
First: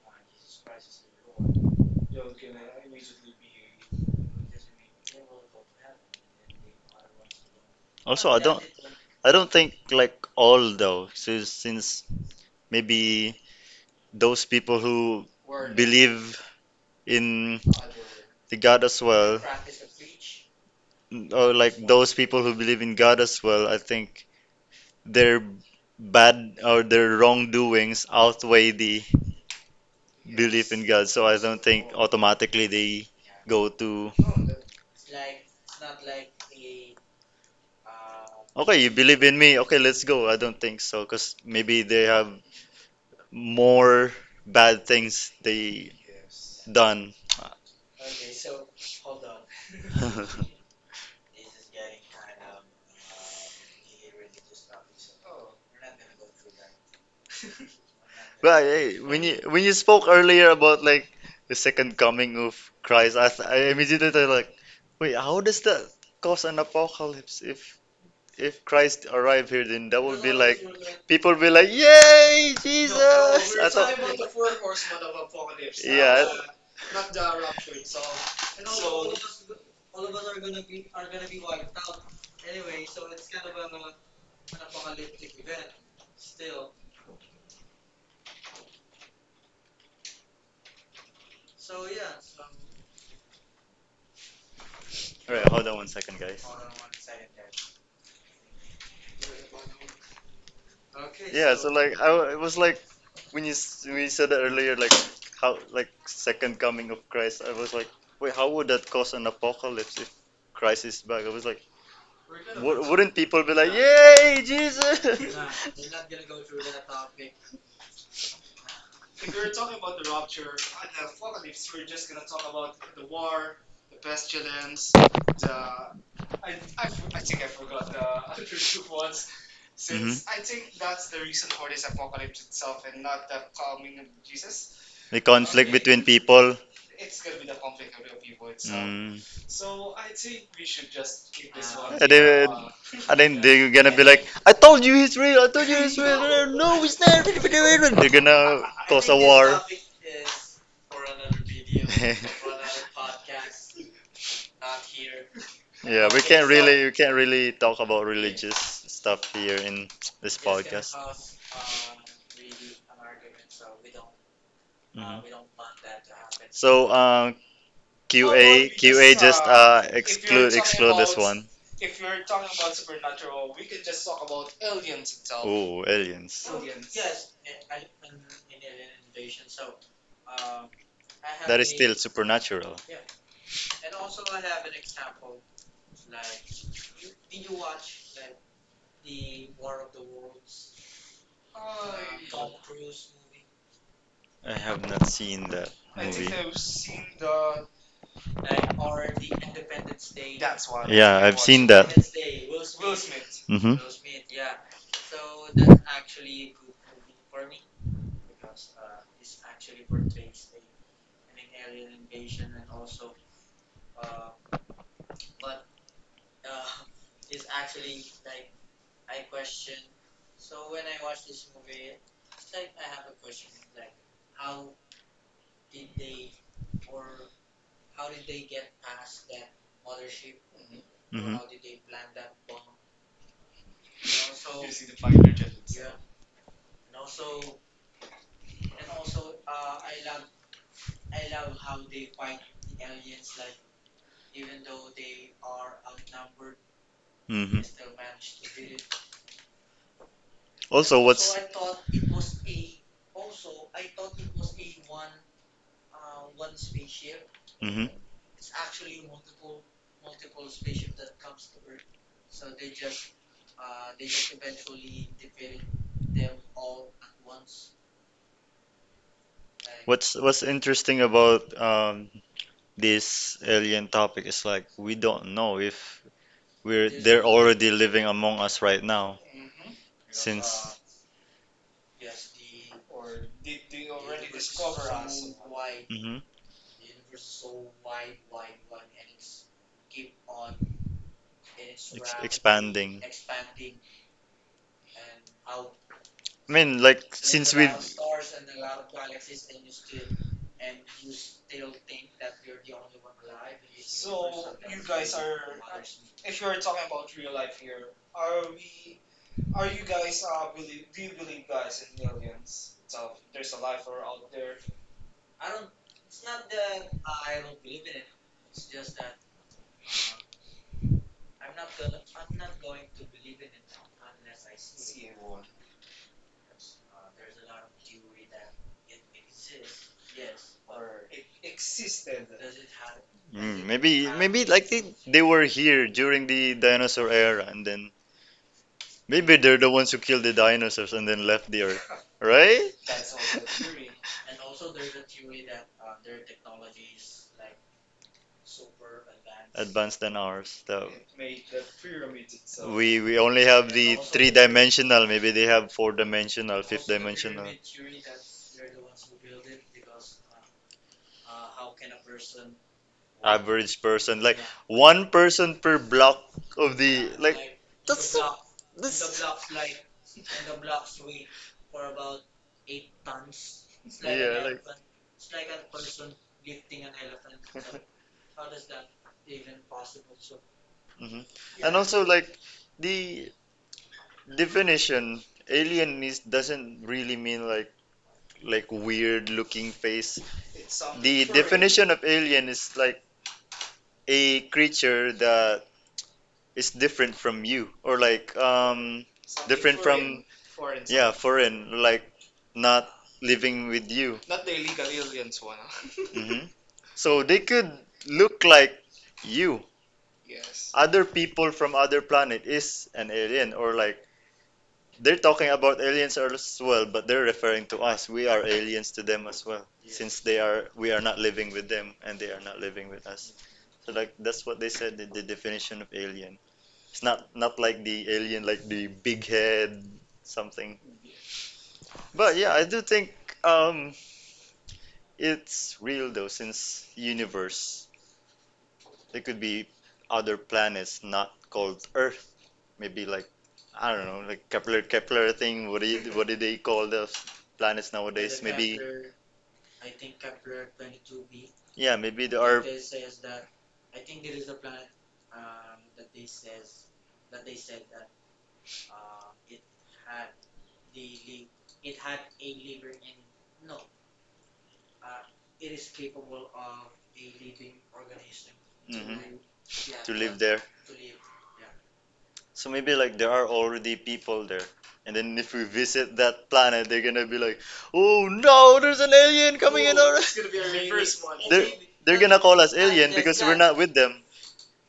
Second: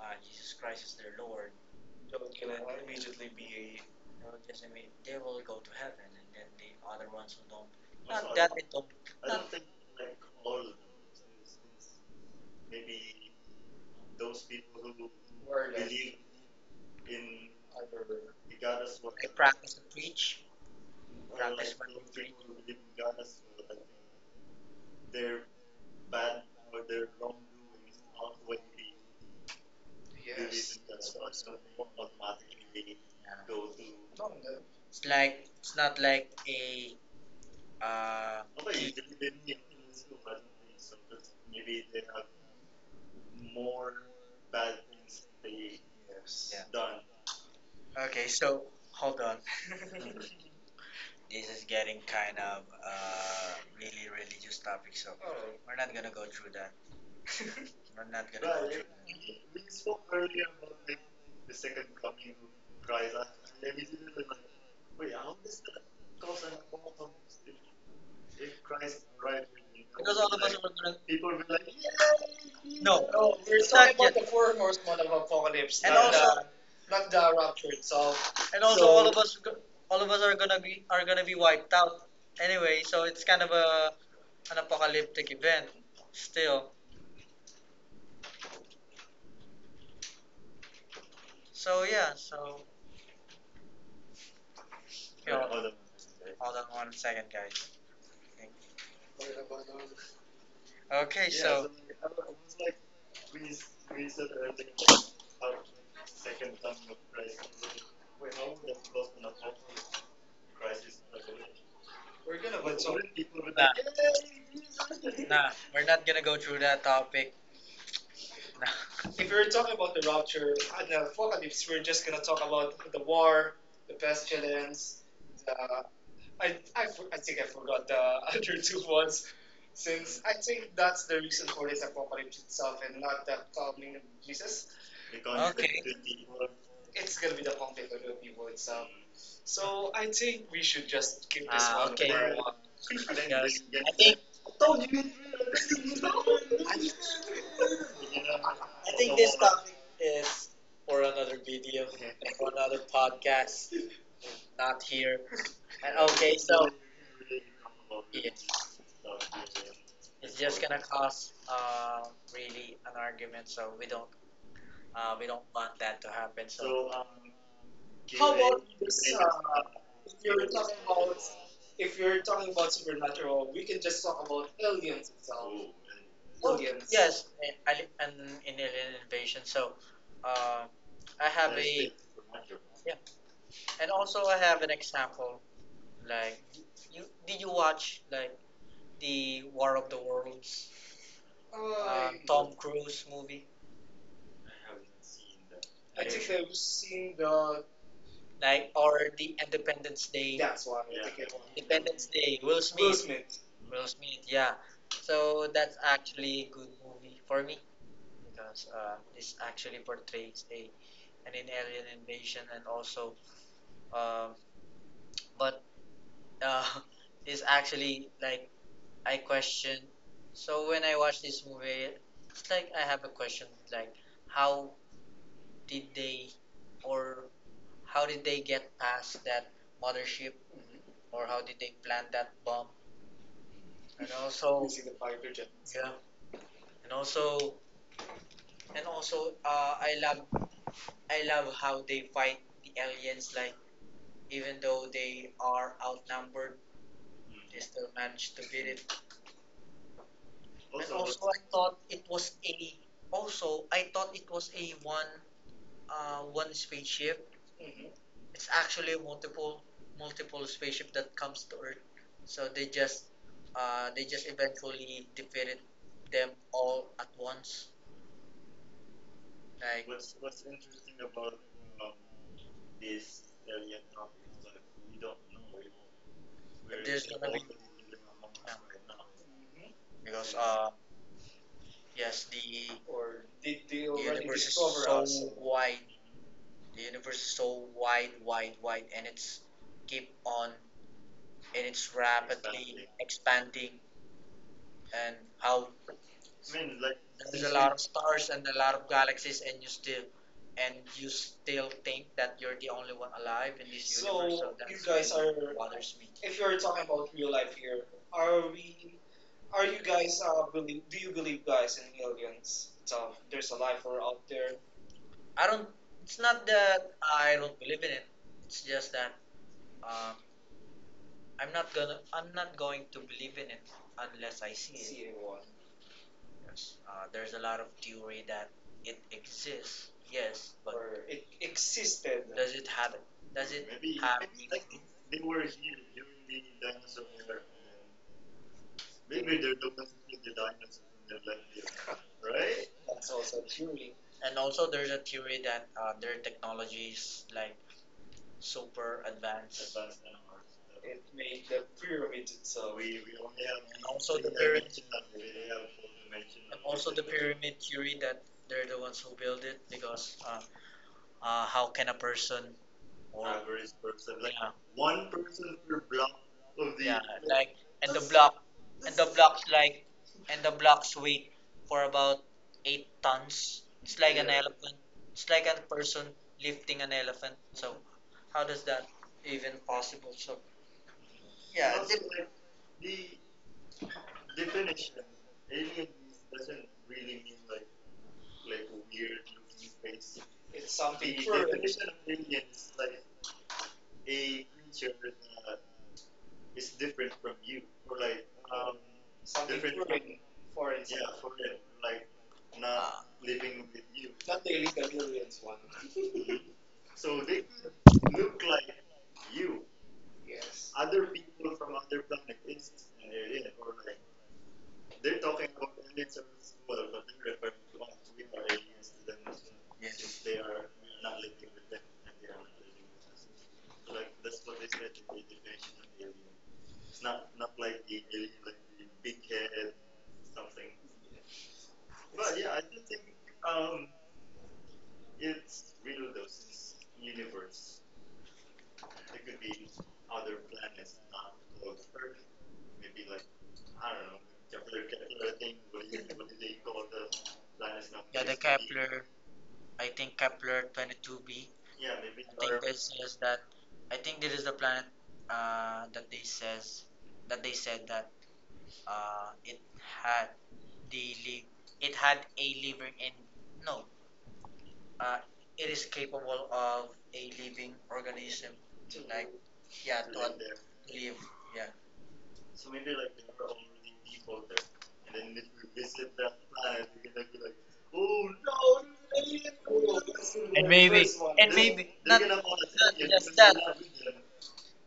[SPEAKER 1] uh, Jesus Christ as their Lord, that will immediately be they will just imme- they will go to heaven, and then the other ones who don't,
[SPEAKER 2] Also, I
[SPEAKER 1] they
[SPEAKER 2] don't
[SPEAKER 1] don't
[SPEAKER 2] I don't think like all though, since, since maybe those people who believe in the God as well,
[SPEAKER 1] practice and preach,
[SPEAKER 2] or like those people who believe in God as well, I think their bad or their wrongdoings outweigh the belief in God. So I don't think automatically they go to,
[SPEAKER 1] it's like it's not like a uh
[SPEAKER 2] okay, you believe in me, okay, let's go. I don't think so, because maybe they have more bad things they done.
[SPEAKER 1] okay, so hold on. This is getting kind of uh really religious topic, so we're not gonna go through that. We're not
[SPEAKER 2] Right. eh, When you when you spoke earlier about like the second coming of Christ, I, th- I immediately thought like, wait, how does that cause an apocalypse? If if Christ arrived here, then that would be
[SPEAKER 1] We're
[SPEAKER 2] like
[SPEAKER 1] gonna-
[SPEAKER 2] people will be like, yay,
[SPEAKER 1] no,
[SPEAKER 2] Jesus!
[SPEAKER 1] we're
[SPEAKER 2] I
[SPEAKER 1] it's
[SPEAKER 2] thought,
[SPEAKER 1] talking not about yet. The four horsemen of apocalypse, also-
[SPEAKER 2] yeah.
[SPEAKER 1] the not the rapture itself. And of us go- all of us are gonna be are gonna be wiped out anyway, so it's kind of a an apocalyptic event still. So yeah, so
[SPEAKER 2] Right. Hold on one second, guys.
[SPEAKER 1] hold on one second, guys. Okay.
[SPEAKER 2] Yeah, so like I w- it was like when you s- when you said that earlier, like how like second coming of Christ, I was like, wait, how would that cause an apocalypse if Christ is back? I was like,
[SPEAKER 1] We're gonna vote.
[SPEAKER 2] w- wouldn't people be like, yay, Jesus?
[SPEAKER 1] We're not gonna go through that topic. Nah. If we were talking about the rapture and the apocalypse, we're just gonna talk about the war, the pestilence. The, I, I, I think I forgot the other two ones, since I think that's the reason for this apocalypse itself and not the coming of Jesus.
[SPEAKER 2] The Uh, conflict it, between people.
[SPEAKER 1] It's gonna be the conflict of the people itself.
[SPEAKER 2] Mm.
[SPEAKER 1] So I think we should just keep this Uh,
[SPEAKER 2] Uh, and then they're I told you he's real, I told
[SPEAKER 1] one.
[SPEAKER 2] he's not.
[SPEAKER 1] I
[SPEAKER 2] They're I- gonna I-
[SPEAKER 1] think
[SPEAKER 2] I
[SPEAKER 1] it's for another video, for another podcast, not here.
[SPEAKER 2] Yeah, we can't really we can't really talk about religious stuff here in this
[SPEAKER 1] It's gonna
[SPEAKER 2] podcast.
[SPEAKER 1] cause uh, really an argument, so we don't uh,
[SPEAKER 2] Mhm.
[SPEAKER 1] we don't want that to happen.
[SPEAKER 2] So, um, Q A Q A just uh exclude exclude this one.
[SPEAKER 1] If you're talking about supernatural, we can just talk about aliens itself.
[SPEAKER 2] Oh, aliens.
[SPEAKER 1] Oh. Aliens. Yes, I- I- an an alien invasion. So, uh, I have
[SPEAKER 2] That is still supernatural.
[SPEAKER 1] yeah, and also I have an example. Like, you did you watch like the War of the Worlds, uh, I, Tom Cruise movie,
[SPEAKER 2] I have not seen that
[SPEAKER 1] I
[SPEAKER 2] movie.
[SPEAKER 1] think I've seen the. Like or the Independence Day? That's one.
[SPEAKER 2] Yeah, I've seen that.
[SPEAKER 1] Day, Will Will Smith. Will Smith.
[SPEAKER 2] Mm-hmm.
[SPEAKER 1] Will Smith, yeah. So that's actually a good movie for me because uh, this actually portrays a an alien invasion and also um, but uh, is actually like I question. So when I watch this movie, it's like I have a question like how did they or how did they get past that mothership or
[SPEAKER 2] Mm-hmm.
[SPEAKER 1] how did they plant that bomb? And also yeah. And also and also uh, I love I love how they fight the aliens like even though they are outnumbered, they
[SPEAKER 2] hmm
[SPEAKER 1] still manage to beat it. So
[SPEAKER 2] Also,
[SPEAKER 1] I
[SPEAKER 2] what's
[SPEAKER 1] thought it was a Also, I thought it was a one uh, one spaceship.
[SPEAKER 2] hmm
[SPEAKER 1] It's actually multiple multiple spaceship that comes to Earth. So they just uh, they just eventually defeated them all at once. Like,
[SPEAKER 2] What's what's interesting about um, this alien topic is like we don't know if we're they're already living among us right now
[SPEAKER 1] uh,
[SPEAKER 2] since
[SPEAKER 1] yes, the, or did they already, the universe is discover so us wide.
[SPEAKER 2] hmm
[SPEAKER 1] The universe is so wide, wide, wide, and it's keep on, and it's ra-
[SPEAKER 2] expanding.
[SPEAKER 1] expanding. And how
[SPEAKER 2] I mean, like since we
[SPEAKER 1] stars and a lot of galaxies, and you still and you still think that you're the only one alive in this. So, universe. So you, that's, guys really are- what bothers me. If you're talking about real life here, are we? Are you guys uh believe? Do you believe, guys, in aliens? So there's a life or out there. I don't. It's not that I don't believe in it. It's just that, um, I'm not gonna. I'm not going to believe in it unless I see it. See one. Uh, there's a lot of theory that it exists, yes, but or it existed, does it have that?
[SPEAKER 2] Mm, maybe maybe like they, they were here during the dinosaur era and then maybe they're the ones who killed the dinosaurs and then left the earth, right?
[SPEAKER 1] That's also theory. And also, there's a theory that uh, their technology is like super advanced.
[SPEAKER 2] advanced than ours. So
[SPEAKER 1] It made the pyramid itself.
[SPEAKER 2] we we only have the three dimensional. Maybe they have four dimensional, fifth dimensional.
[SPEAKER 1] Pyramid theory that they're the ones who build it because, uh, uh, how can a person,
[SPEAKER 2] Average person, like
[SPEAKER 1] uh,
[SPEAKER 2] yeah, one person per block of the yeah, like.
[SPEAKER 1] like,
[SPEAKER 2] Like
[SPEAKER 1] and the
[SPEAKER 2] That's so.
[SPEAKER 1] block and the
[SPEAKER 2] This.
[SPEAKER 1] blocks like and the blocks weight for about eight tons. It's like
[SPEAKER 2] Yeah, like.
[SPEAKER 1] elephant. It's like a person lifting an elephant. So how does that even possible? So
[SPEAKER 2] Mhm. And yeah also like the definition alien is doesn't really mean like like weird looking face.
[SPEAKER 1] it's some
[SPEAKER 2] The definition of alien is like a creature that is different from you or like um different from
[SPEAKER 1] for
[SPEAKER 2] yeah foreign like not living with you
[SPEAKER 1] not really the millions one.
[SPEAKER 2] hmm so they could look like you
[SPEAKER 1] Yes.
[SPEAKER 2] other people from other planet is an alien or like they're talking about aliens as well but they're referring to us we are aliens to them as well. Yeah. Since they are we are not living with them and they are not living with us so like that's what they said in the definition of alien. It's not not like the alien, like the big head something. But yeah, I do think um, it's real though, since universe there could be other planets not called Earth. Maybe like I don't know, like Kepler Kepler thing. What do you, what do they call the planets nowadays? Maybe
[SPEAKER 1] I think Kepler twenty-two b
[SPEAKER 2] yeah, maybe there are
[SPEAKER 1] says that. I think this is the planet, uh, that they says that they said that, uh, it had, the li- it had a living in, no, uh, it is capable of a living organism to,
[SPEAKER 2] mhm,
[SPEAKER 1] like, yeah, to
[SPEAKER 2] to live there.
[SPEAKER 1] live, yeah.
[SPEAKER 2] So maybe like there are already people there. And then if we visit that planet, they're gonna be like, "Oh no,
[SPEAKER 1] No.
[SPEAKER 2] there's an alien coming in!" Our...
[SPEAKER 1] And maybe,
[SPEAKER 2] They're they're gonna call us alien because we're not with them.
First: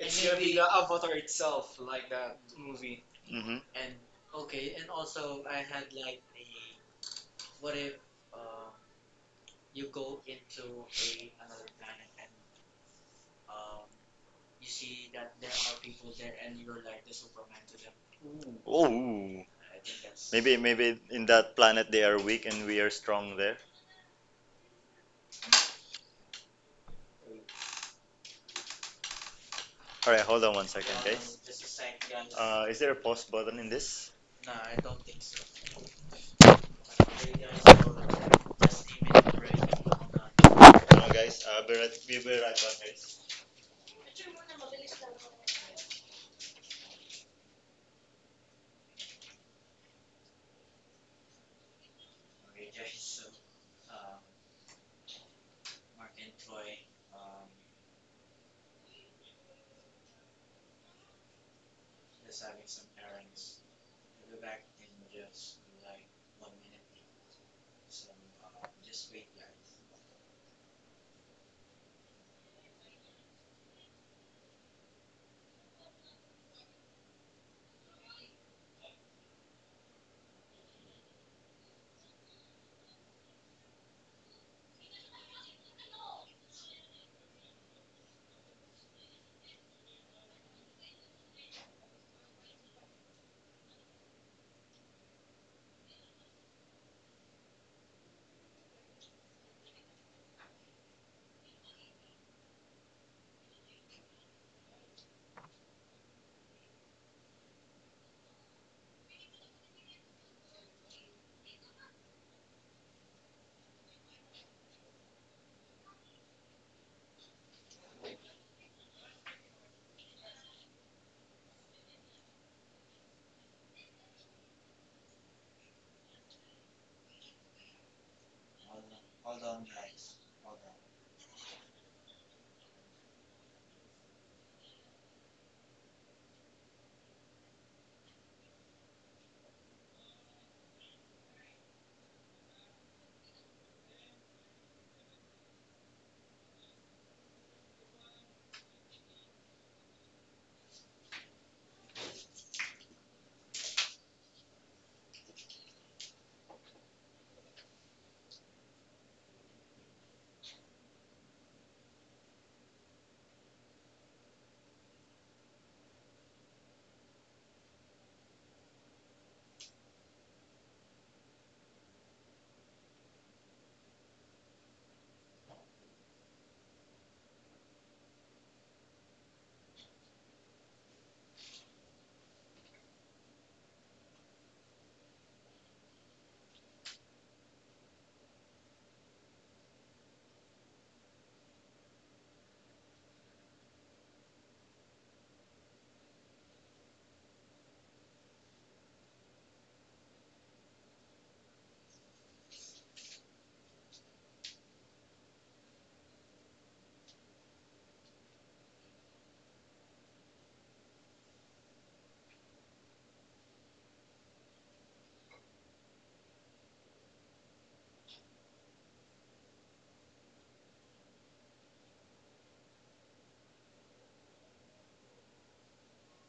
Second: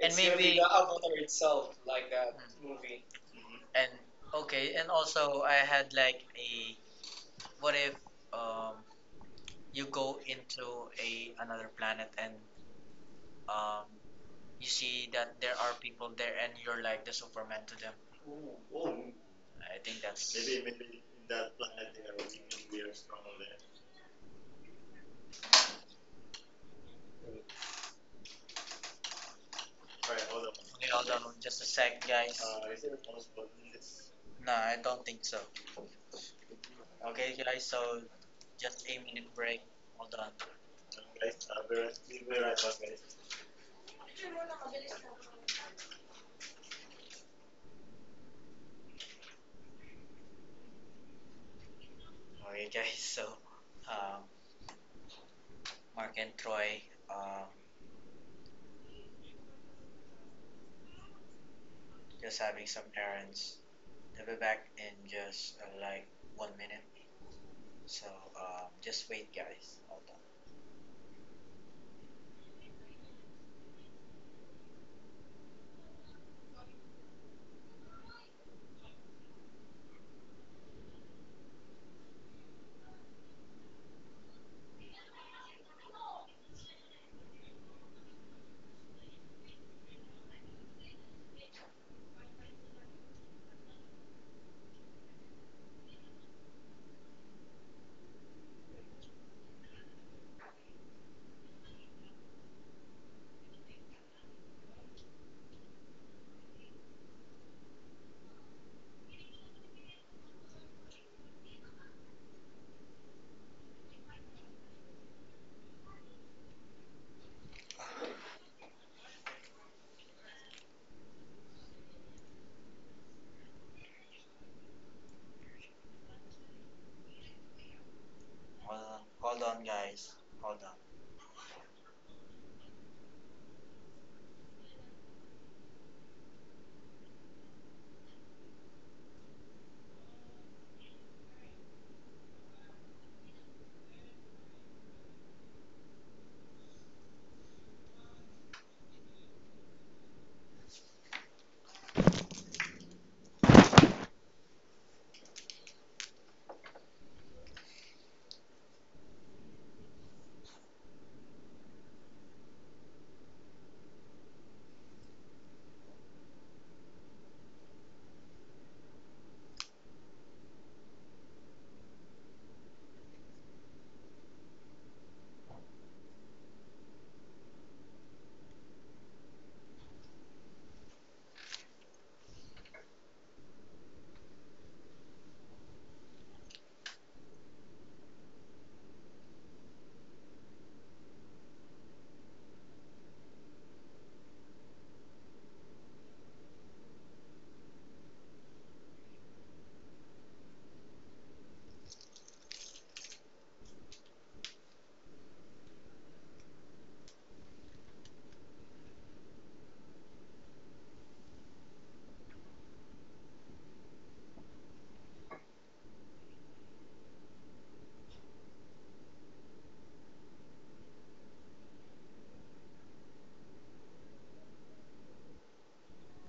[SPEAKER 1] and maybe, mm,
[SPEAKER 2] Hmm
[SPEAKER 1] and okay, and also I had like a, what if, um you go into a another planet and um you see that there are people there and you're like the Superman to them.
[SPEAKER 2] Oh,
[SPEAKER 1] I think that's
[SPEAKER 2] maybe maybe in that planet they are weak and we are strong there. All right, hold on one second, guys.
[SPEAKER 1] just a sec, guys.
[SPEAKER 2] Uh, is there a pause button in this?
[SPEAKER 1] Nah, I don't think so. Okay, guys, so a minute break. Hold on.
[SPEAKER 2] No, guys. Uh, be right, we'll be right back, guys.
[SPEAKER 1] Alright, guys. So, um, Mark and Troy, um, just having some errands. They'll be back in just, uh, like, one minute. So, um, just wait, guys. Hold on. Hold on. Hold on, guys. Hold on.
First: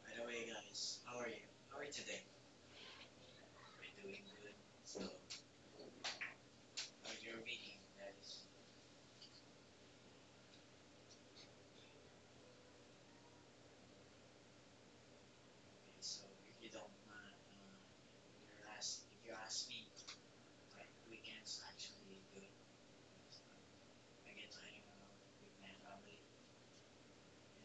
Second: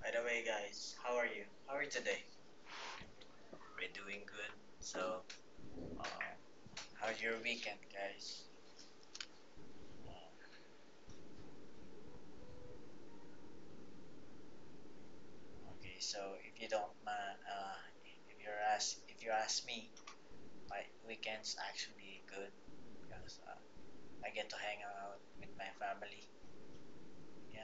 [SPEAKER 1] By the way, guys, how are you? How are you today? We're doing good. So, um, How's your weekend, guys? Uh, okay. So, if you don't mind, uh, if you're ask, if you ask me, my weekend's actually good because, uh, I get to hang out with my family. Yeah.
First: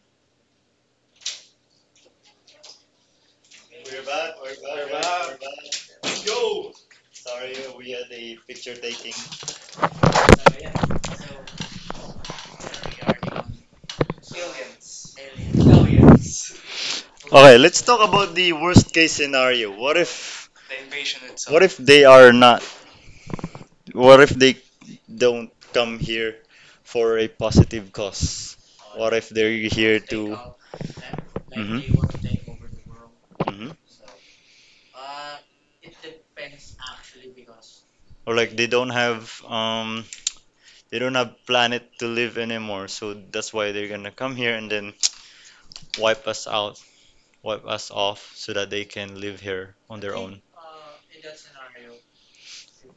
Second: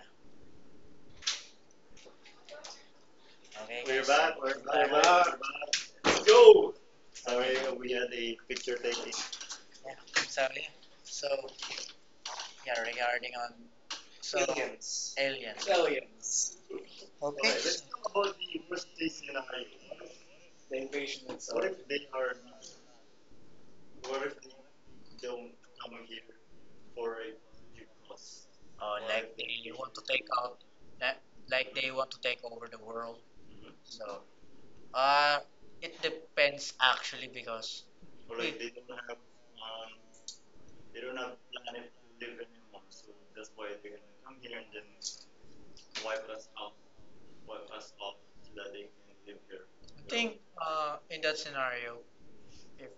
[SPEAKER 1] Okay.
[SPEAKER 2] We're back. We're back. We're back. Sorry, we had a picture taking.
[SPEAKER 1] So yeah, regarding on, so, Aliens. aliens Aliens.
[SPEAKER 2] Okay, let's talk about the worst case scenario. What if
[SPEAKER 1] Okay.
[SPEAKER 2] what if they are not? What if they don't come here for a positive cause?
[SPEAKER 1] Uh,
[SPEAKER 2] What if they're here Take
[SPEAKER 1] Take
[SPEAKER 2] to out
[SPEAKER 1] out that,
[SPEAKER 2] that, like.
[SPEAKER 1] like they want to take
[SPEAKER 2] Mhm.
[SPEAKER 1] over the world.
[SPEAKER 2] Mhm.
[SPEAKER 1] So, uh, it depends actually because,
[SPEAKER 2] Or like they don't have um they don't have planet to live anymore, so that's why they're gonna come here and then wipe us out, wipe us off so that they can live here on I their think own.
[SPEAKER 1] uh, in that scenario, if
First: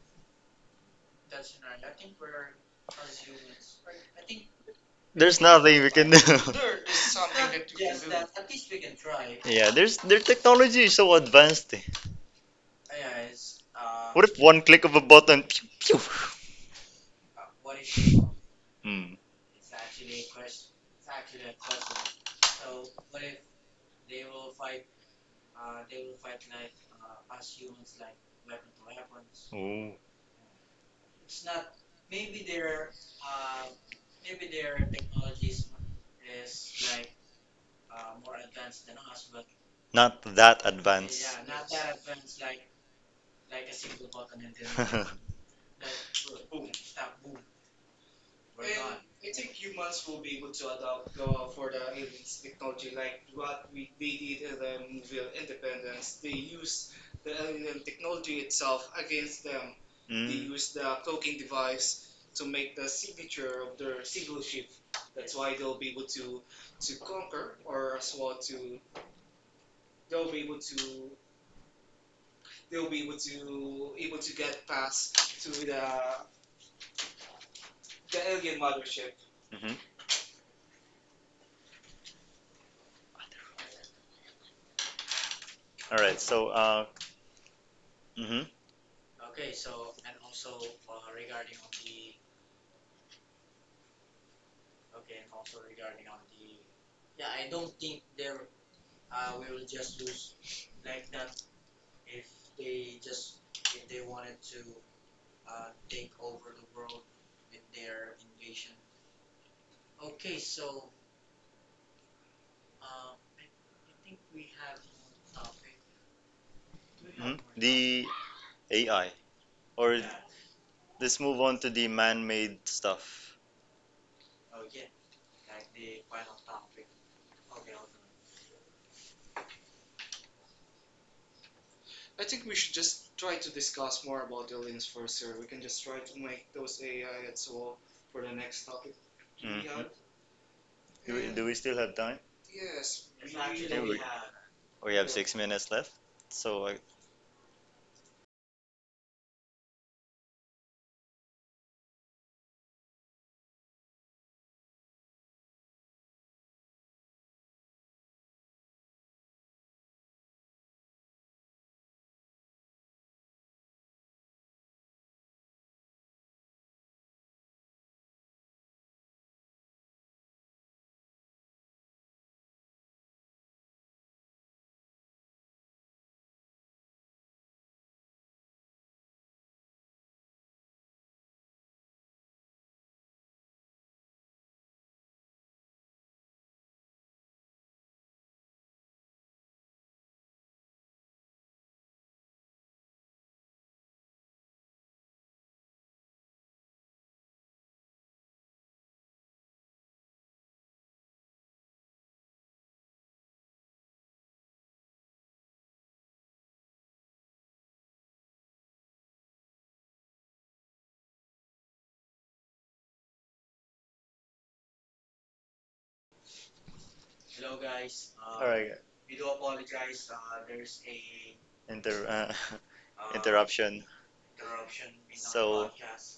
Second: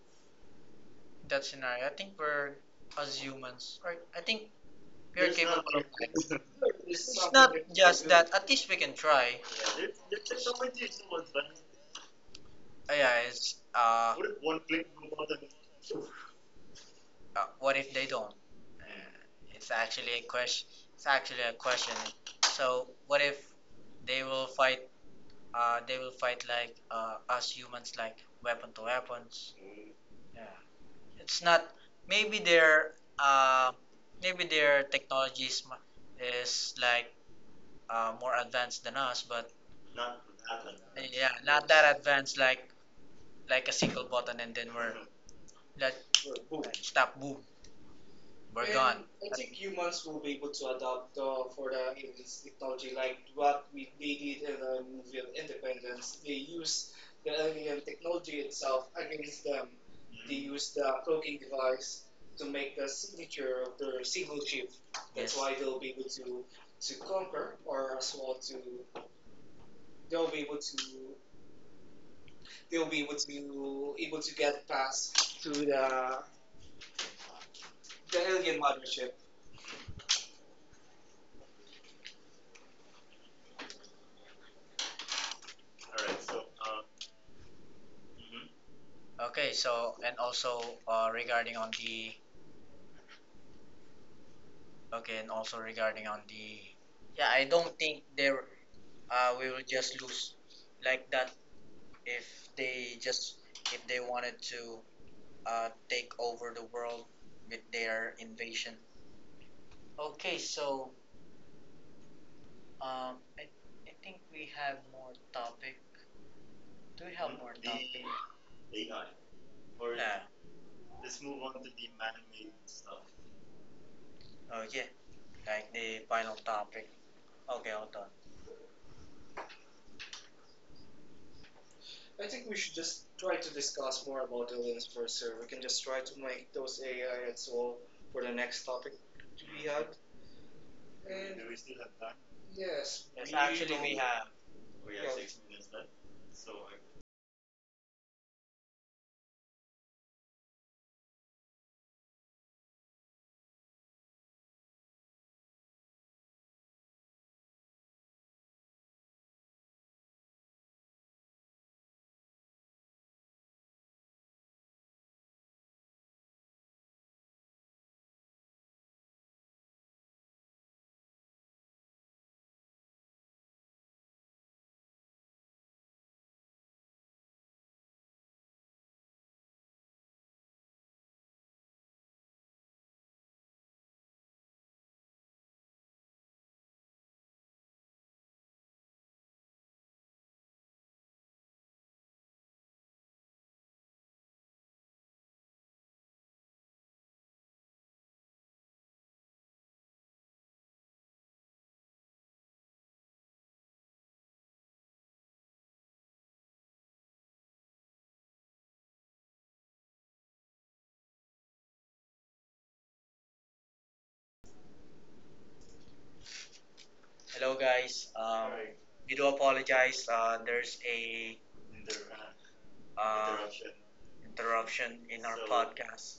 [SPEAKER 1] that scenario, I think we're as humans, right? I think
[SPEAKER 2] I There's think nothing we can do.
[SPEAKER 1] it's not just that. At least we can try.
[SPEAKER 2] Yeah, there's their technology is so advanced. Eh.
[SPEAKER 1] Uh, yeah,
[SPEAKER 2] Ayan.
[SPEAKER 1] it's,
[SPEAKER 2] Ah,
[SPEAKER 1] uh,
[SPEAKER 2] what if one click of a button? Pew, pew.
[SPEAKER 1] uh, what if they don't? Uh,
[SPEAKER 2] Hmm.
[SPEAKER 1] it's actually a question. It's actually a question. So what if they will fight? Uh, they will fight like, uh, us humans, like weapon to weapons.
[SPEAKER 2] Ooh,
[SPEAKER 1] Yeah, it's not. Maybe their uh, Maybe their technologies is, like, uh, more advanced than us, but
[SPEAKER 2] not that
[SPEAKER 1] yeah,
[SPEAKER 2] advanced, yeah.
[SPEAKER 1] not that advanced. Like like a single button and then, let, boom, stop, boom. We're gone. I think humans will be able to adapt, uh, for the aliens technology, like what we they did in the movie of Independence. They use the alien technology itself against them. They
[SPEAKER 2] mm.
[SPEAKER 1] use the cloaking device to make the signature of their single chip. That's, yes, why they'll be able to to conquer, or as well to, they'll be able to they'll be able to able to get past to the the alien mothership.
[SPEAKER 2] All right. So, uh, hmm
[SPEAKER 1] Okay, so, and also, uh, regarding on the, okay, and also regarding on the, yeah, I don't think there, uh, we will just lose like that, if they just if they wanted to, uh, take over the world with their invasion. Okay, so, um, I, I think we have more topic. Do we have?
[SPEAKER 2] hmm the A I, or yeah,
[SPEAKER 1] Yeah,
[SPEAKER 2] let's move on to the man-made stuff.
[SPEAKER 1] oh yeah, like the final topic. Okay, hold on. I think we should just try to discuss more about the lens first, sir. We can just try to make those A I and so on for the next topic to
[SPEAKER 2] Do we Mhm.
[SPEAKER 1] be had.
[SPEAKER 2] Have Do, we, do we still have time?
[SPEAKER 1] Yes.
[SPEAKER 2] We
[SPEAKER 1] Yes, actually,
[SPEAKER 2] Yeah,
[SPEAKER 1] we
[SPEAKER 2] we, have.
[SPEAKER 1] have.
[SPEAKER 2] We have six minutes left. So, uh,
[SPEAKER 1] Hello,
[SPEAKER 2] hello.
[SPEAKER 1] guys.
[SPEAKER 2] All uh,
[SPEAKER 1] Uh,
[SPEAKER 2] right.
[SPEAKER 1] we do apologize. Uh, there's a,
[SPEAKER 2] Inter uh, uh,
[SPEAKER 1] uh,
[SPEAKER 2] interruption.
[SPEAKER 1] interruption in
[SPEAKER 2] So,
[SPEAKER 1] podcast.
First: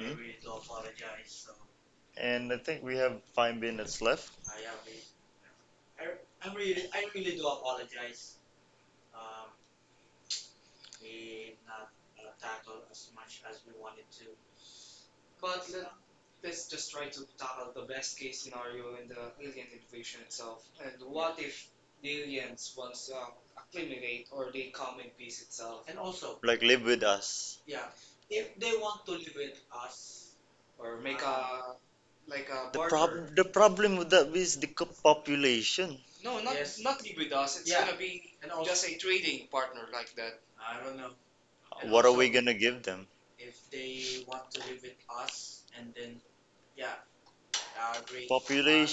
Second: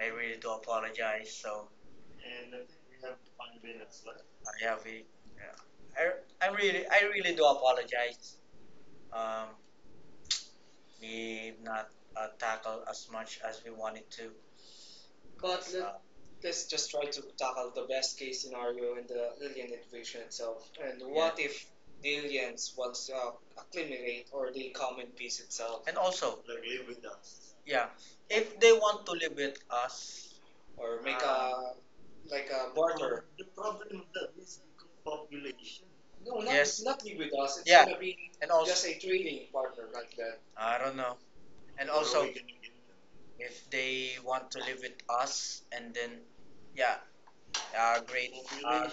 [SPEAKER 1] I really do apologize. So
[SPEAKER 2] And I think we have five minutes left.
[SPEAKER 1] I have a, yeah. I, I really, I really do apologize. Um, we've not, uh, tackled as much as we wanted to. But let, Uh, let's just try to tackle the best case scenario in the alien invasion itself. And, yeah, what, yeah, if the aliens once, uh, acclimate, or they come in peace itself, and also,
[SPEAKER 2] Like, live with us.
[SPEAKER 1] yeah, if they want to live with us, or make, ah, a, like, a
[SPEAKER 2] The
[SPEAKER 1] barter?
[SPEAKER 2] problem, the problem with that is the co- population.
[SPEAKER 1] No, not, yes, not live with us. It's, yeah, gonna be, and also, just also, a trading partner like that. I don't know,
[SPEAKER 2] What are we gonna give them?
[SPEAKER 1] if they want to live with us, and then, yeah,
[SPEAKER 2] Population.
[SPEAKER 1] agree.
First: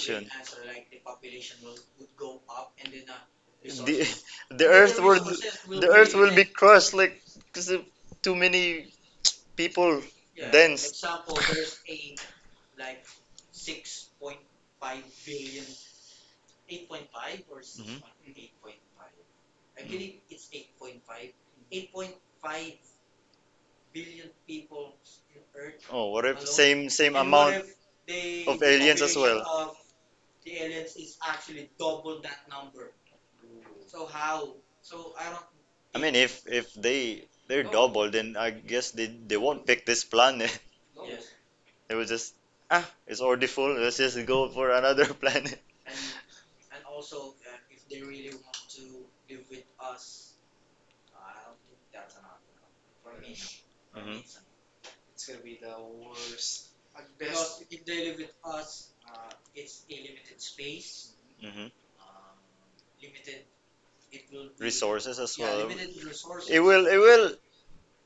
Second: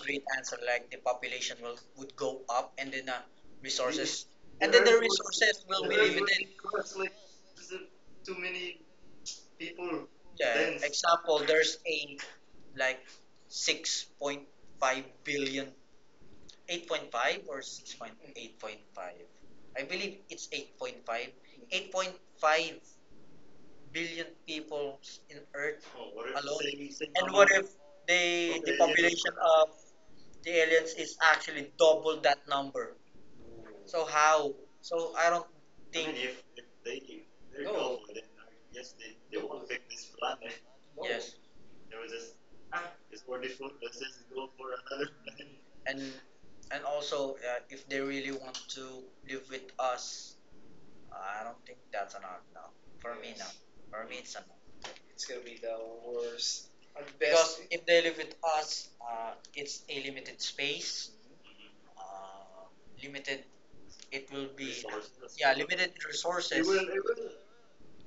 [SPEAKER 1] Great
[SPEAKER 2] Population.
[SPEAKER 1] answer, like the population will would go up and then, uh, resources.
[SPEAKER 2] The, resources. The whatever earth will,
[SPEAKER 1] For
[SPEAKER 2] the earth be- will be crushed like because of too many people dense.
[SPEAKER 1] example, there's a like six point five billion, eight point five, or
[SPEAKER 2] Mhm.
[SPEAKER 1] six point eight.5. I believe it's eight point five. eight point five billion people in Earth.
[SPEAKER 2] Oh, what if same same amount?
[SPEAKER 1] If
[SPEAKER 2] If
[SPEAKER 1] they
[SPEAKER 2] of aliens as
[SPEAKER 1] uh,
[SPEAKER 2] well.
[SPEAKER 1] the aliens is actually double that number. So how? So I don't.
[SPEAKER 2] I mean, if if they they're double, then I guess they they won't pick this planet.
[SPEAKER 1] Yes,
[SPEAKER 2] They will just ah, it's already full. Let's just go for another planet.
[SPEAKER 1] and And also, uh, if they really want to live with us, I don't think that's an art now. For me, no. Yes. For me, it's
[SPEAKER 2] Hmm
[SPEAKER 1] a no. It's gonna be the worst. At best. Because if they live with us, uh, it's a limited space,
[SPEAKER 2] hmm
[SPEAKER 1] uh, limited. It will be
[SPEAKER 2] Resources as well.
[SPEAKER 1] limited
[SPEAKER 2] It
[SPEAKER 1] resource.
[SPEAKER 2] resources. Will it will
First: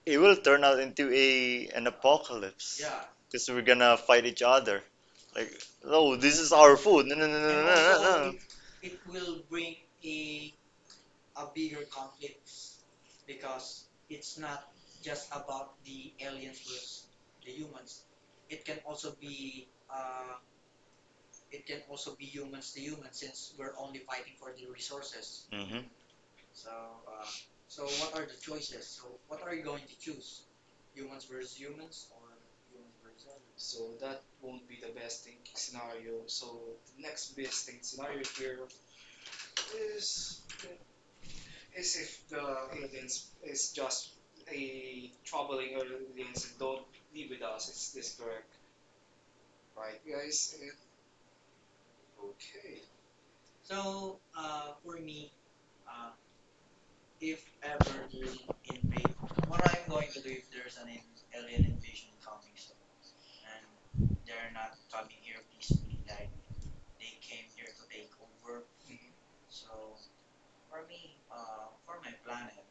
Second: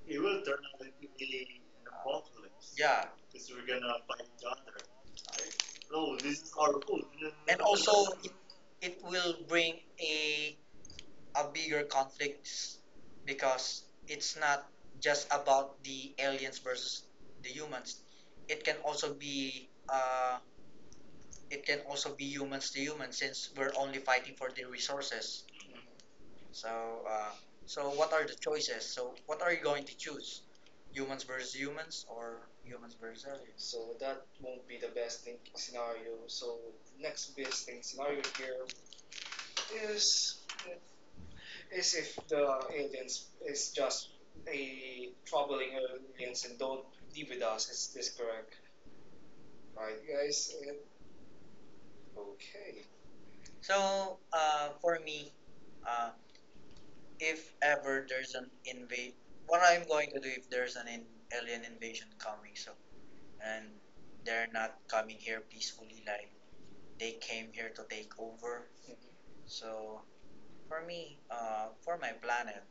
[SPEAKER 2] it will turn out into a an apocalypse.
[SPEAKER 1] Yeah,
[SPEAKER 2] Because we're gonna fight each other. Like, no, this is our food. No, no, no, no, no, also, no,
[SPEAKER 1] it will bring a a bigger conflicts because it's not just about the aliens versus the humans. It can also be uh, it can also be humans to humans since we're only fighting for the resources.
[SPEAKER 2] no. hmm
[SPEAKER 1] So, uh, so what are the choices? So, what are you going to choose? Humans versus humans or humans versus aliens? So that won't be the best thing scenario. So next best thing scenario here is is if the aliens is just a troubling aliens and don't be with us. Is this correct? Right, guys. And- okay. So, uh, for me, uh, if ever there's an invade, what I'm going to do if there's an in- alien invasion coming, so, and they're not coming here peacefully, like they came here to take over. Mm-hmm. So, for me, uh, for my planet,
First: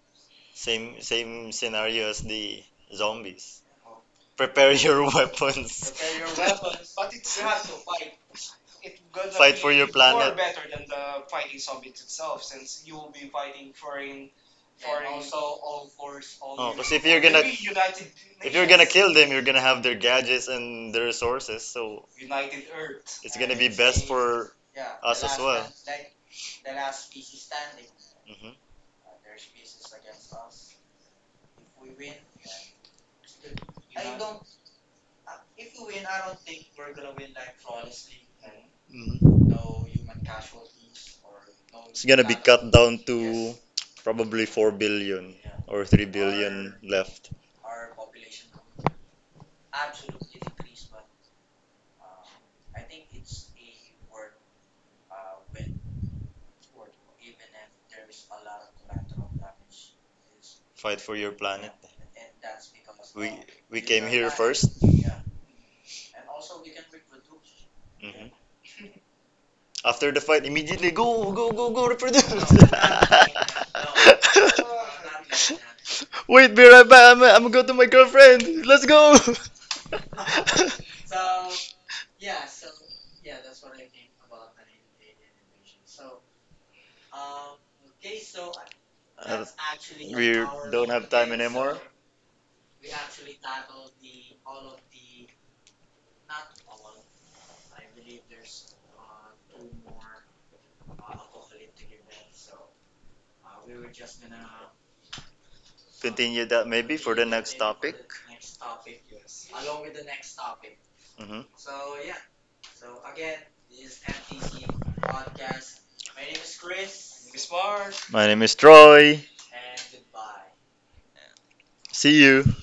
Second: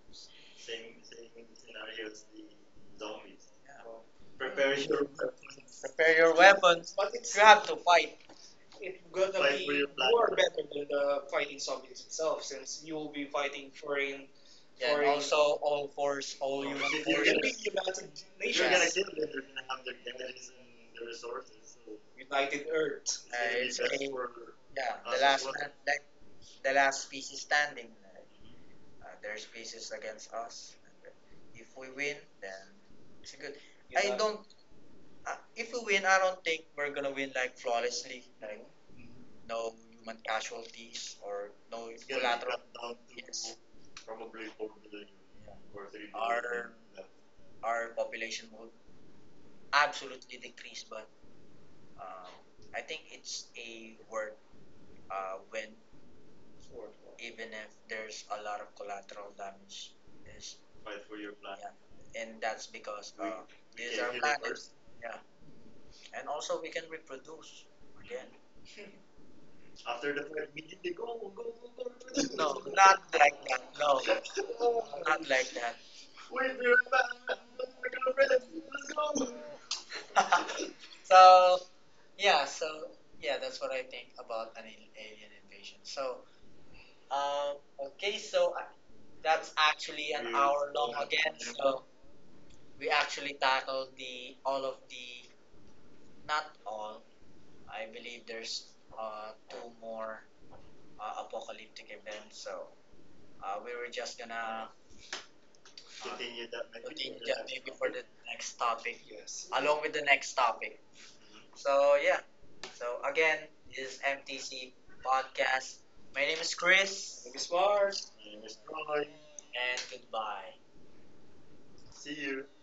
[SPEAKER 2] Same same scenario as the zombies.
[SPEAKER 1] yeah, well,
[SPEAKER 2] Prepare your weapons.
[SPEAKER 1] prepare
[SPEAKER 2] Prepare
[SPEAKER 1] your
[SPEAKER 2] your
[SPEAKER 1] weapons. But it's, you have to fight, it's gonna
[SPEAKER 2] fight for your planet.
[SPEAKER 1] better than the fighting zombies itself, since you will be fighting foreign. Yeah, and foreign- also all force, all
[SPEAKER 2] Oh, 'cause if you're
[SPEAKER 1] United
[SPEAKER 2] gonna- If you're gonna Nations.
[SPEAKER 1] Nations,
[SPEAKER 2] Kill them, you're gonna have their gadgets and their resources, so
[SPEAKER 1] United Earth.
[SPEAKER 2] it's gonna be And best see, for.
[SPEAKER 1] Yeah,
[SPEAKER 2] Us as well.
[SPEAKER 1] and like the last species standing, like, uh, their species against us. And if we win, then it's good. You, I, united- don't. Uh, if we win, I don't think we're gonna win like flawlessly. Like
[SPEAKER 2] Mhm.
[SPEAKER 1] no human casualties, or no,
[SPEAKER 2] It's gonna be cattle. Cut down to probably four billion or three billion Or left.
[SPEAKER 1] our population will absolutely decreased, but, um, I think it's a word, uh, when, even if there's a lot of collateral damage, is,
[SPEAKER 2] Fight for your planet.
[SPEAKER 1] and that's because, uh,
[SPEAKER 2] We we came human here first.
[SPEAKER 1] yeah, and also we can reproduce again.
[SPEAKER 2] Mhm. After the fight, immediately go, go, go, go, reproduce.
[SPEAKER 1] Not like that. No. Not like that.
[SPEAKER 2] Wait, be right back. I'm, I'm going to my girlfriend. Let's go.
[SPEAKER 1] So yeah, so yeah, that's what I think about an alien invasion. So, um, okay, so, uh,
[SPEAKER 2] Uh,
[SPEAKER 1] that's actually,
[SPEAKER 2] we don't have time anymore.
[SPEAKER 1] so we actually tackled the all of the, not all, I believe there's, uh, two more, uh, apocalyptic events. So, uh, we were just gonna
[SPEAKER 2] Continue that maybe for the next
[SPEAKER 1] put
[SPEAKER 2] topic.
[SPEAKER 1] the next topic, yes, along with the next topic.
[SPEAKER 2] Mhm.
[SPEAKER 1] So yeah. So again, this is M T C podcast. My name is Chris, maybe smart,
[SPEAKER 2] My name is Troy.
[SPEAKER 1] and goodbye.
[SPEAKER 2] See you.